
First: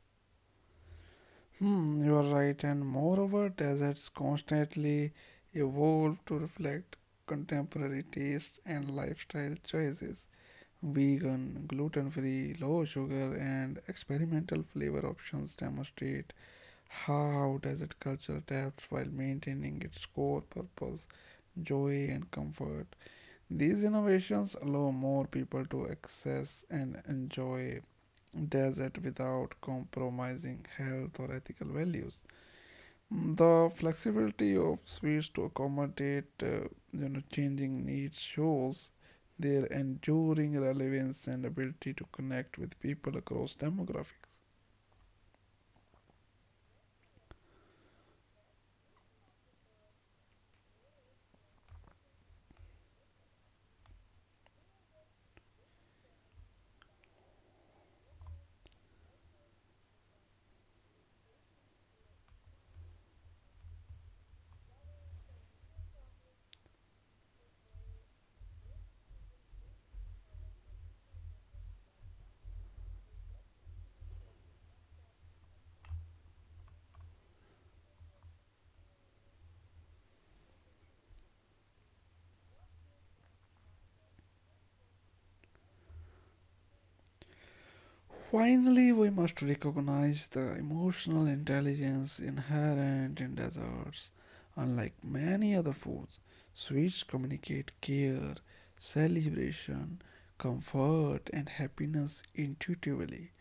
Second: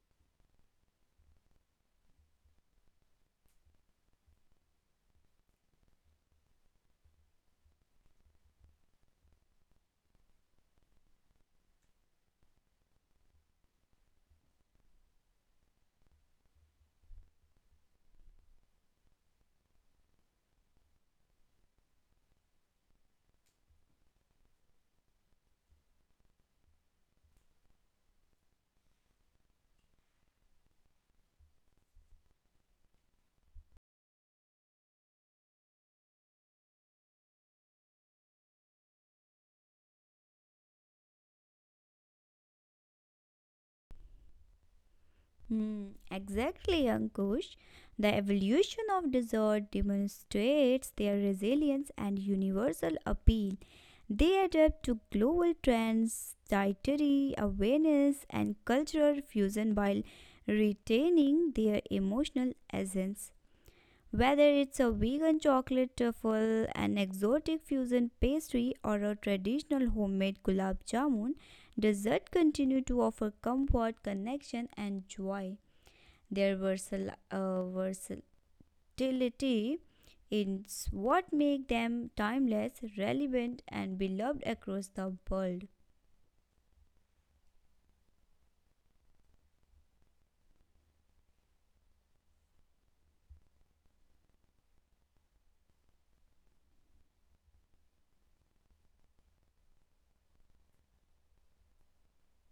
Hmm, you are right, and moreover, deserts constantly evolve to reflect contemporary tastes and lifestyle choices. Vegan, gluten free, low sugar, and experimental flavor options demonstrate how desert culture adapts while maintaining its core purpose joy and comfort. These innovations allow more people to access and enjoy desert without compromising health or ethical values. The flexibility of Swiss to accommodate changing needs shows their enduring relevance and ability to connect with people across demographics.
Hmm, exactly, Ankush. The evolution of dessert demonstrates their resilience and universal appeal. They adapt to global trends, dietary awareness, and cultural fusion while retaining their emotional essence. Whether it's a vegan chocolate truffle, an exotic fusion pastry, or a traditional homemade gulab jamun, desserts continue to offer comfort, connection, and joy. Their versatility is what makes them timeless, relevant, and beloved across the world.
Finally, we must recognize the emotional intelligence inherent in desserts. Unlike many other foods, sweets communicate care, celebration, comfort, and happiness intuitively.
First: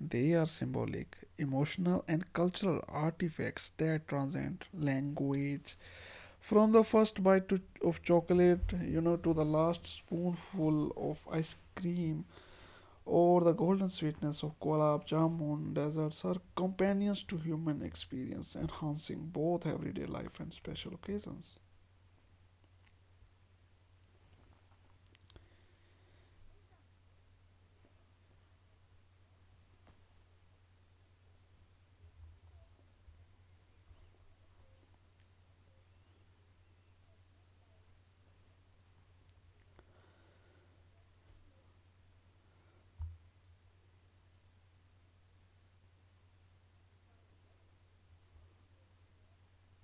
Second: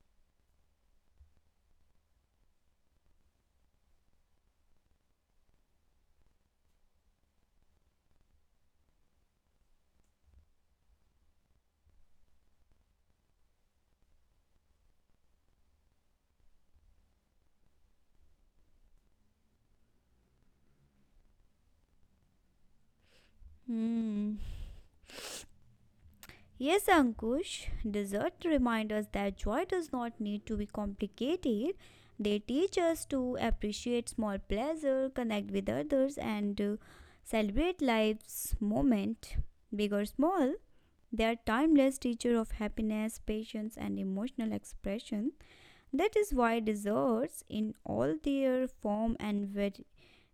They are symbolic, emotional, and cultural artifacts that transcend language. From the first bite to, of chocolate, to the last spoonful of ice cream, or the golden sweetness of gulab jamun, desserts are companions to human experience, enhancing both everyday life and special occasions.
Hmm. Yes, Ankush, dessert remind us that joy does not need to be complicated. They teach us to appreciate small pleasure, connect with others, and celebrate life's moment, big or small. They are timeless teacher of happiness, patience, and emotional expression. That is why desserts, in all their form and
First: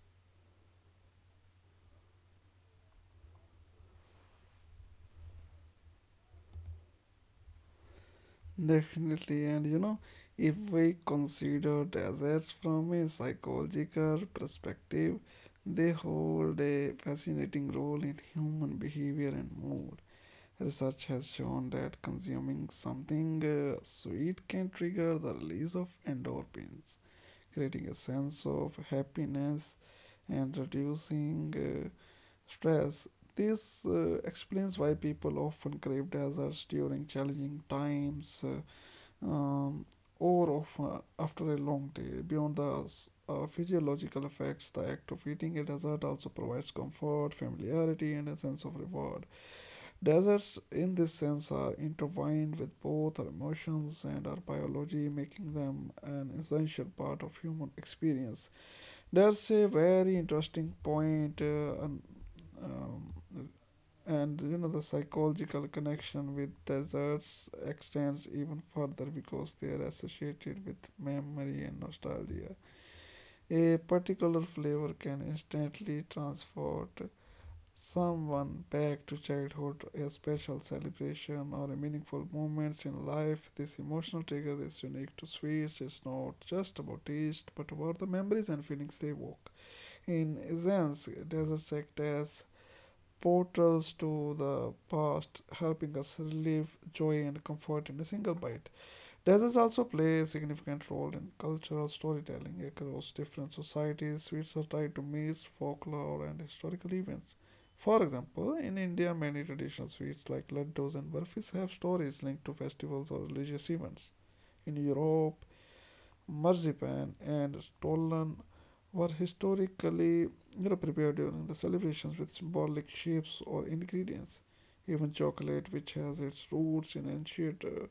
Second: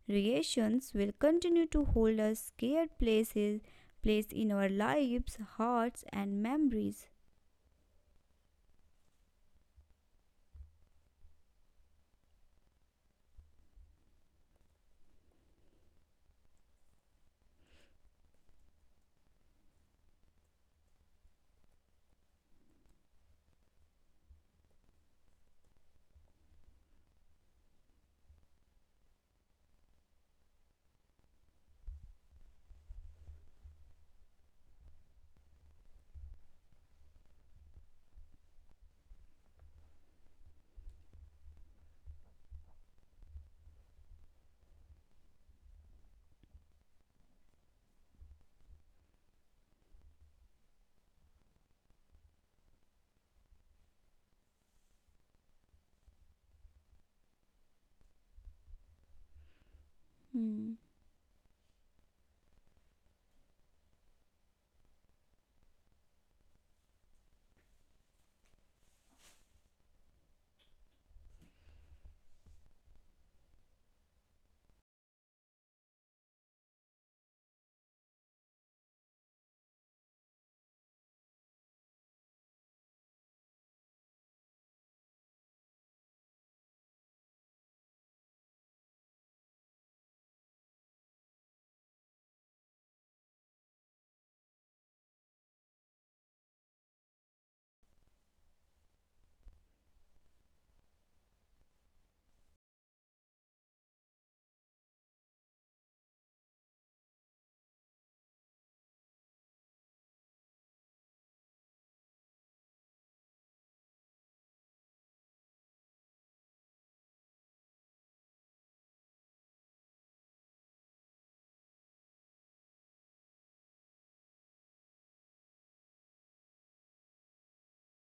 Reactions will continue to hold us scared places, place in our lives, hearts, and memories.
Definitely, and if we consider deserts from a psychological perspective, they hold a fascinating role in human behavior and mood. Research has shown that consuming something sweet can trigger the release of endorphins, creating a sense of happiness and reducing stress. This explains why people often crave deserts during challenging times. Um, or of, after a long day. Beyond the physiological effects, the act of eating a dessert also provides comfort, familiarity, and a sense of reward. Desserts, in this sense, are intertwined with both our emotions and our biology, making them an essential part of human experience. There's a very
Hmm.
interesting point um, the psychological connection with deserts extends even further because they are associated with memory and nostalgia. A particular flavor can instantly transport someone back to childhood, a special celebration, or a meaningful moments in life. This emotional trigger is unique to sweets. It's not just about taste, but about the memories and feelings they evoke. In essence, desserts act as portals to the past, helping us relieve joy and comfort in a single bite. Deserts also play a significant role in cultural storytelling across different societies. Sweets are tied to meals, folklore, and historical events. For example, in India, many traditional sweets like laddus and burfis have stories linked to festivals or religious events. In Europe, marzipan, and stollen were historically prepared during the celebrations with symbolic shapes or ingredients. Even chocolate, which has its roots in ancient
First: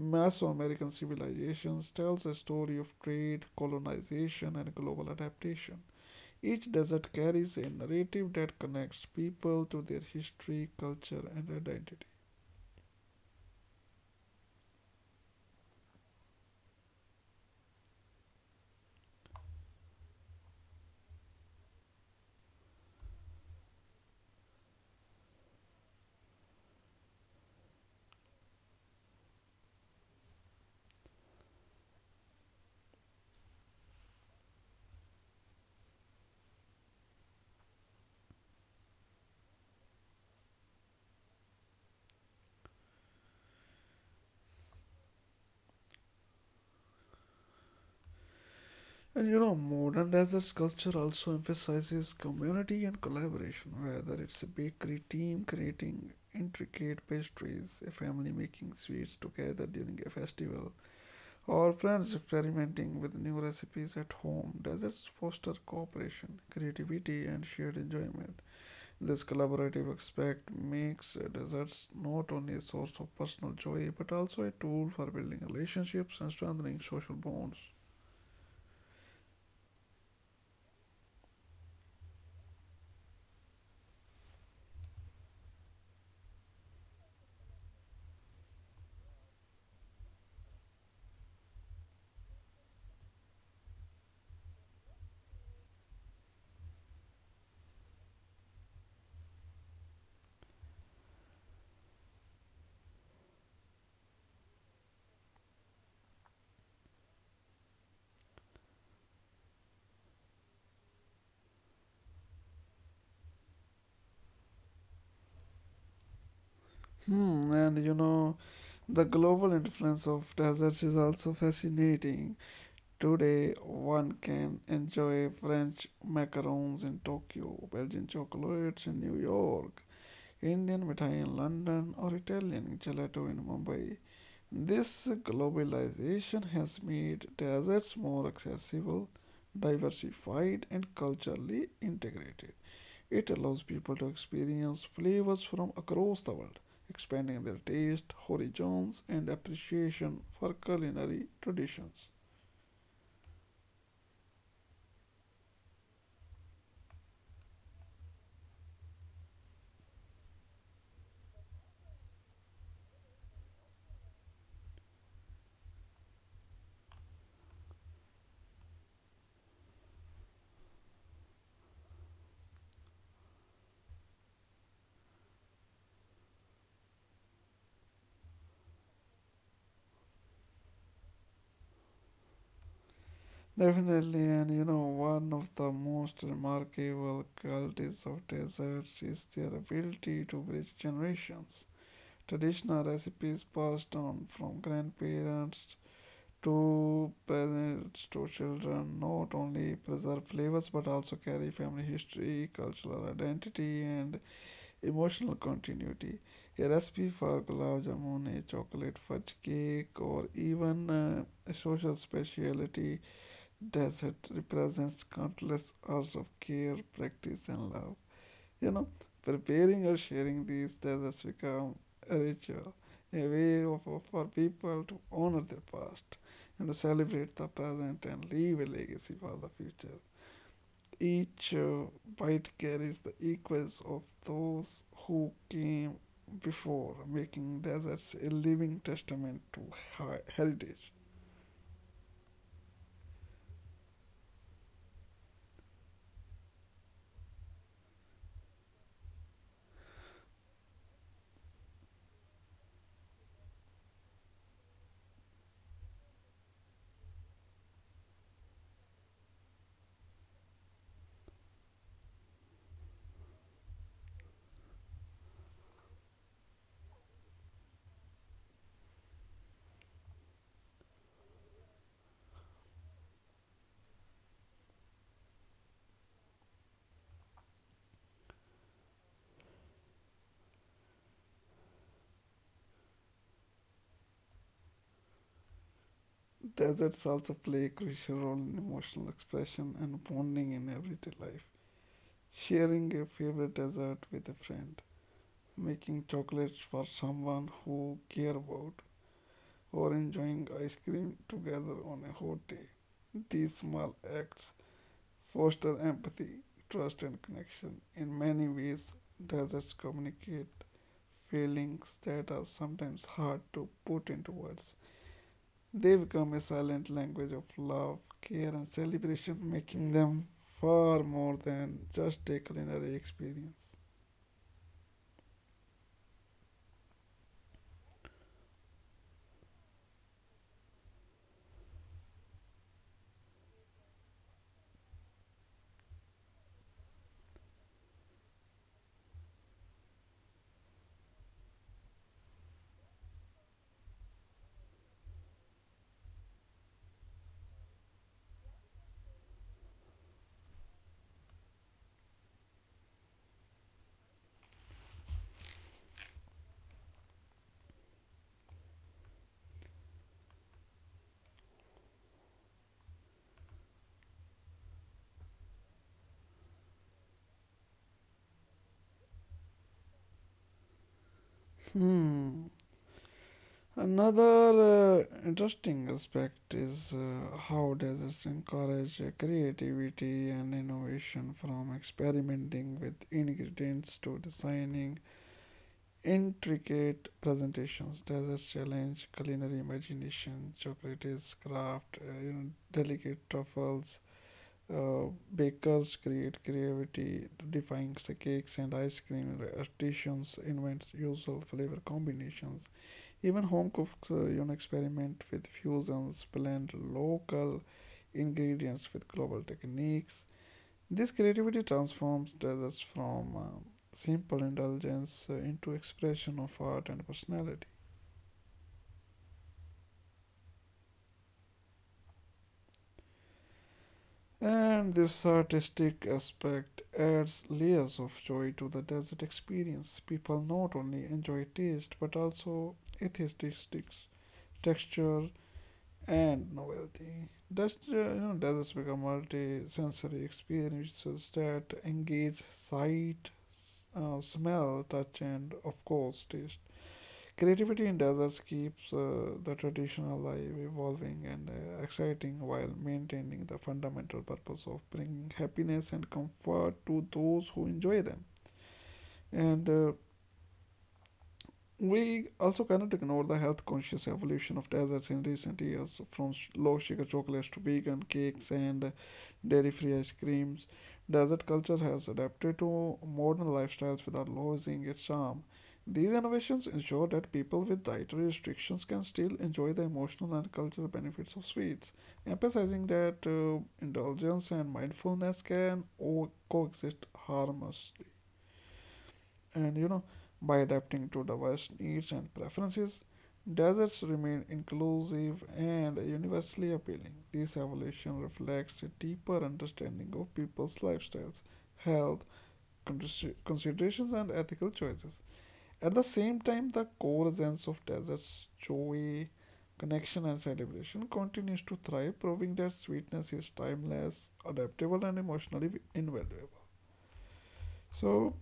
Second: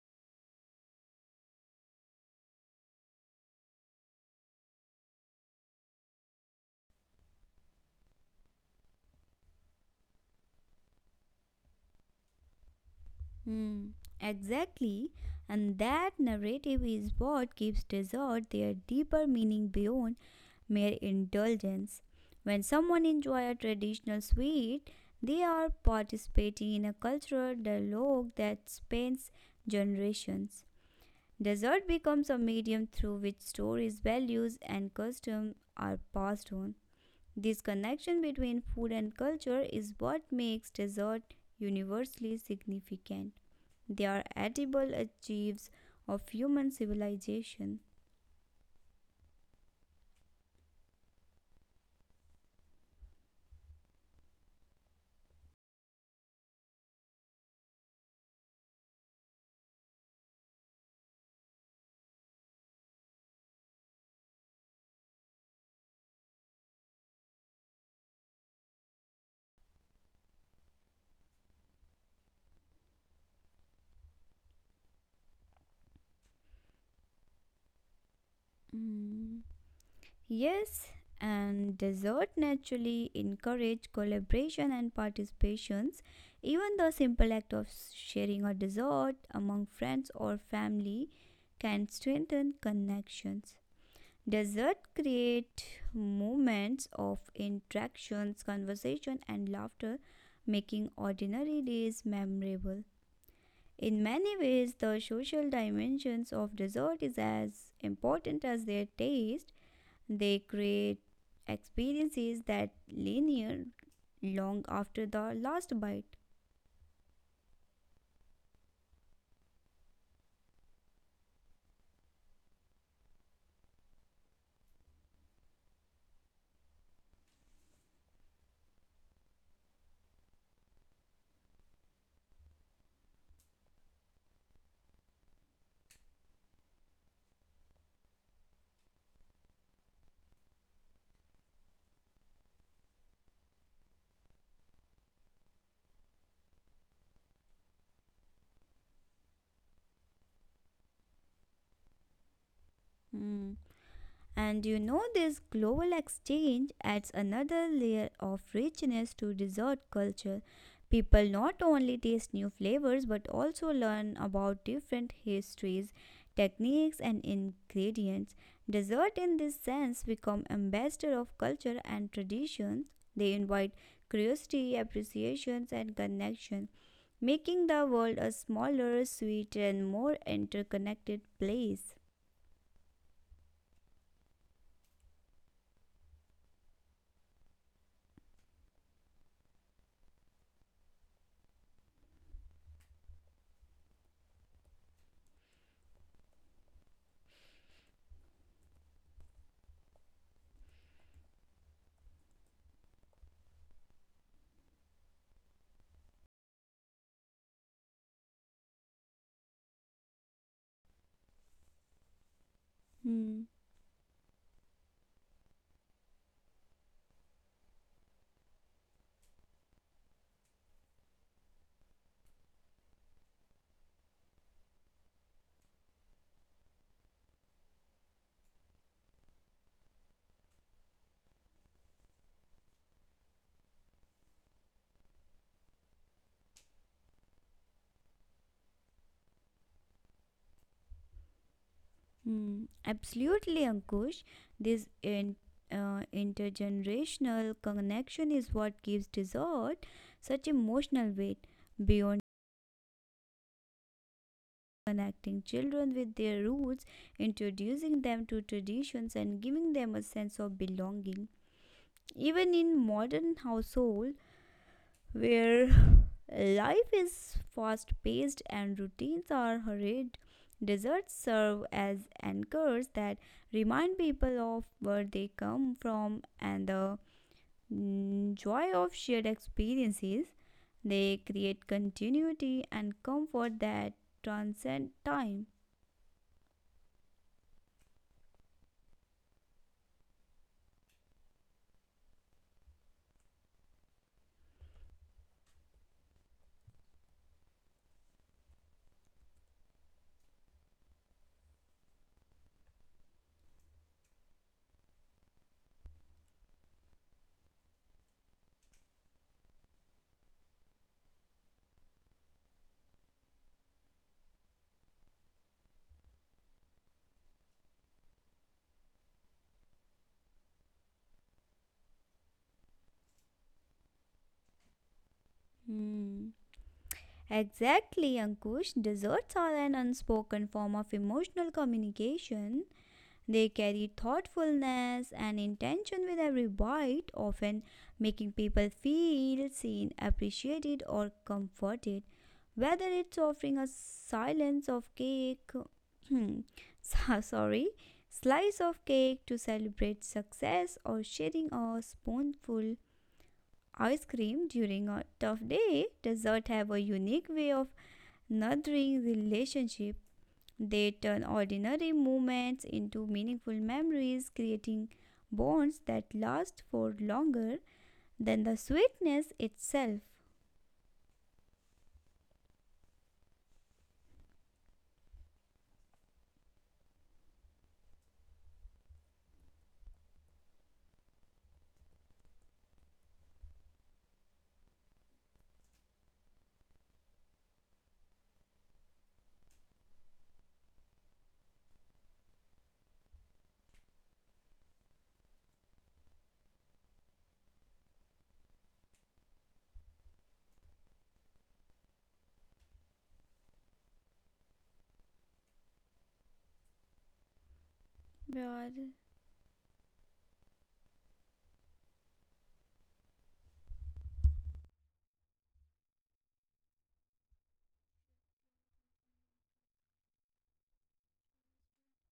Mesoamerican civilizations, tells a story of trade, colonization, and global adaptation. Each desert carries a narrative that connects people to their history, culture, and identity.
Hmm. Exactly, and that narrative is what gives dessert their deeper meaning beyond mere indulgence. When someone enjoys a traditional sweet, they are participating in a cultural dialogue that spans generations. Desert becomes a medium through which stories, values, and customs are passed on. This connection between food and culture is what makes dessert universally significant. They are edible achieves of human civilization.
And modern desert culture also emphasizes community and collaboration, whether it's a bakery team creating intricate pastries, a family making sweets together during a festival, or friends experimenting with new recipes at home. Deserts foster cooperation, creativity, and shared enjoyment. This collaborative aspect makes desserts not only a source of personal joy but also a tool for building relationships and strengthening social bonds.
Mm. Yes, and dessert naturally encourage collaboration and participations. Even the simple act of sharing a dessert among friends or family can strengthen connections. Dessert create moments of interactions, conversation and laughter, making ordinary days memorable. In many ways, the social dimensions of dessert is as important as their taste they create experiences that linger long after the last bite.
Hmm, and the global influence of desserts is also fascinating. Today, one can enjoy French macarons in Tokyo, Belgian chocolates in New York, Indian mithai in London, or Italian gelato in Mumbai. This globalization has made desserts more accessible, diversified, and culturally integrated. It allows people to experience flavors from across the world, expanding their taste, horizons, and appreciation for culinary traditions.
Hmm. And you know, this global exchange adds another layer of richness to dessert culture. People not only taste new flavors but also learn about different histories, techniques, and ingredients. Dessert, in this sense, become ambassador of culture and traditions. They invite curiosity, appreciations, and connection, making the world a smaller, sweeter, and more interconnected place.
Definitely, and you know, one of the most remarkable qualities of desserts is their ability to bridge generations. Traditional recipes passed on from grandparents to presents to children not only preserve flavors but also carry family history, cultural identity, and emotional continuity. A recipe for gulab jamun, a chocolate fudge cake, or even a social speciality
Hmm.
dessert represents countless hours of care, practice, and love. You know, preparing or sharing these desserts become a ritual, a way for people to honor their past and to celebrate the present and leave a legacy for the future. Each bite carries the echoes of those who came before, making deserts a living testament to heritage.
Mm, absolutely, Ankush. This intergenerational connection is what gives dessert such emotional weight. Beyond connecting children with their roots, introducing them to traditions, and giving them a sense of belonging. Even in modern household, where life is fast paced and routines are hurried. Desserts serve as anchors that remind people of where they come from and the joy of shared experiences. They create continuity and comfort that transcend time.
Deserts also play a crucial role in emotional expression and bonding in everyday life. Sharing a favorite dessert with a friend, making chocolates for someone who care about, or enjoying ice cream together on a hot day. These small acts foster empathy, trust, and connection. In many ways, deserts communicate feelings that are sometimes hard to put into words. They become a silent language of love, care, and celebration, making them far more than just a culinary experience.
Hmm. Exactly, Ankush. Desserts are an unspoken form of emotional communication. They carry thoughtfulness and intention with every bite, often making people feel seen, appreciated, or comforted. Whether it's offering a silence of cake, [CLEARS THROAT] sorry, slice of cake to celebrate success, or sharing a spoonful ice cream during a tough day, dessert have a unique way of nurturing relationship they turn ordinary moments into meaningful memories, creating bonds that last for longer than the sweetness itself.
Hmm. Another interesting aspect is how deserts encourage creativity and innovation from experimenting with ingredients to designing intricate presentations. Deserts challenge culinary imagination, chocolates craft, you know, delicate truffles. Uh, Bakers create creativity, defying cakes and ice cream. Artisans invent usual flavor combinations even home cooks you know, experiment with fusions, blend local
Yeah,
ingredients with global techniques. This creativity transforms deserts from simple indulgence into expression of art and personality. And this artistic aspect adds layers of joy to the desert experience. People not only enjoy taste but also aesthetics, texture, and novelty. Thus, you know, deserts become multi-sensory experiences that engage sight, smell, touch, and of course, taste. Creativity in deserts keeps the tradition alive, evolving, and exciting while maintaining the fundamental purpose of bringing happiness and comfort to those who enjoy them. And We also cannot ignore the health conscious evolution of desserts in recent years, from low sugar chocolates to vegan cakes and dairy free ice creams. Desert culture has adapted to modern lifestyles without losing its charm. These innovations ensure that people with dietary restrictions can still enjoy the emotional and cultural benefits of sweets, emphasizing that indulgence and mindfulness can coexist harmonious- and you know, by adapting to diverse needs and preferences, deserts remain inclusive and universally appealing. This evolution reflects a deeper understanding of people's lifestyles, health, considerations, and ethical choices. At the same time, the core essence of deserts, joy, connection, and celebration continues to thrive, proving that sweetness is timeless, adaptable, and emotionally invaluable. So,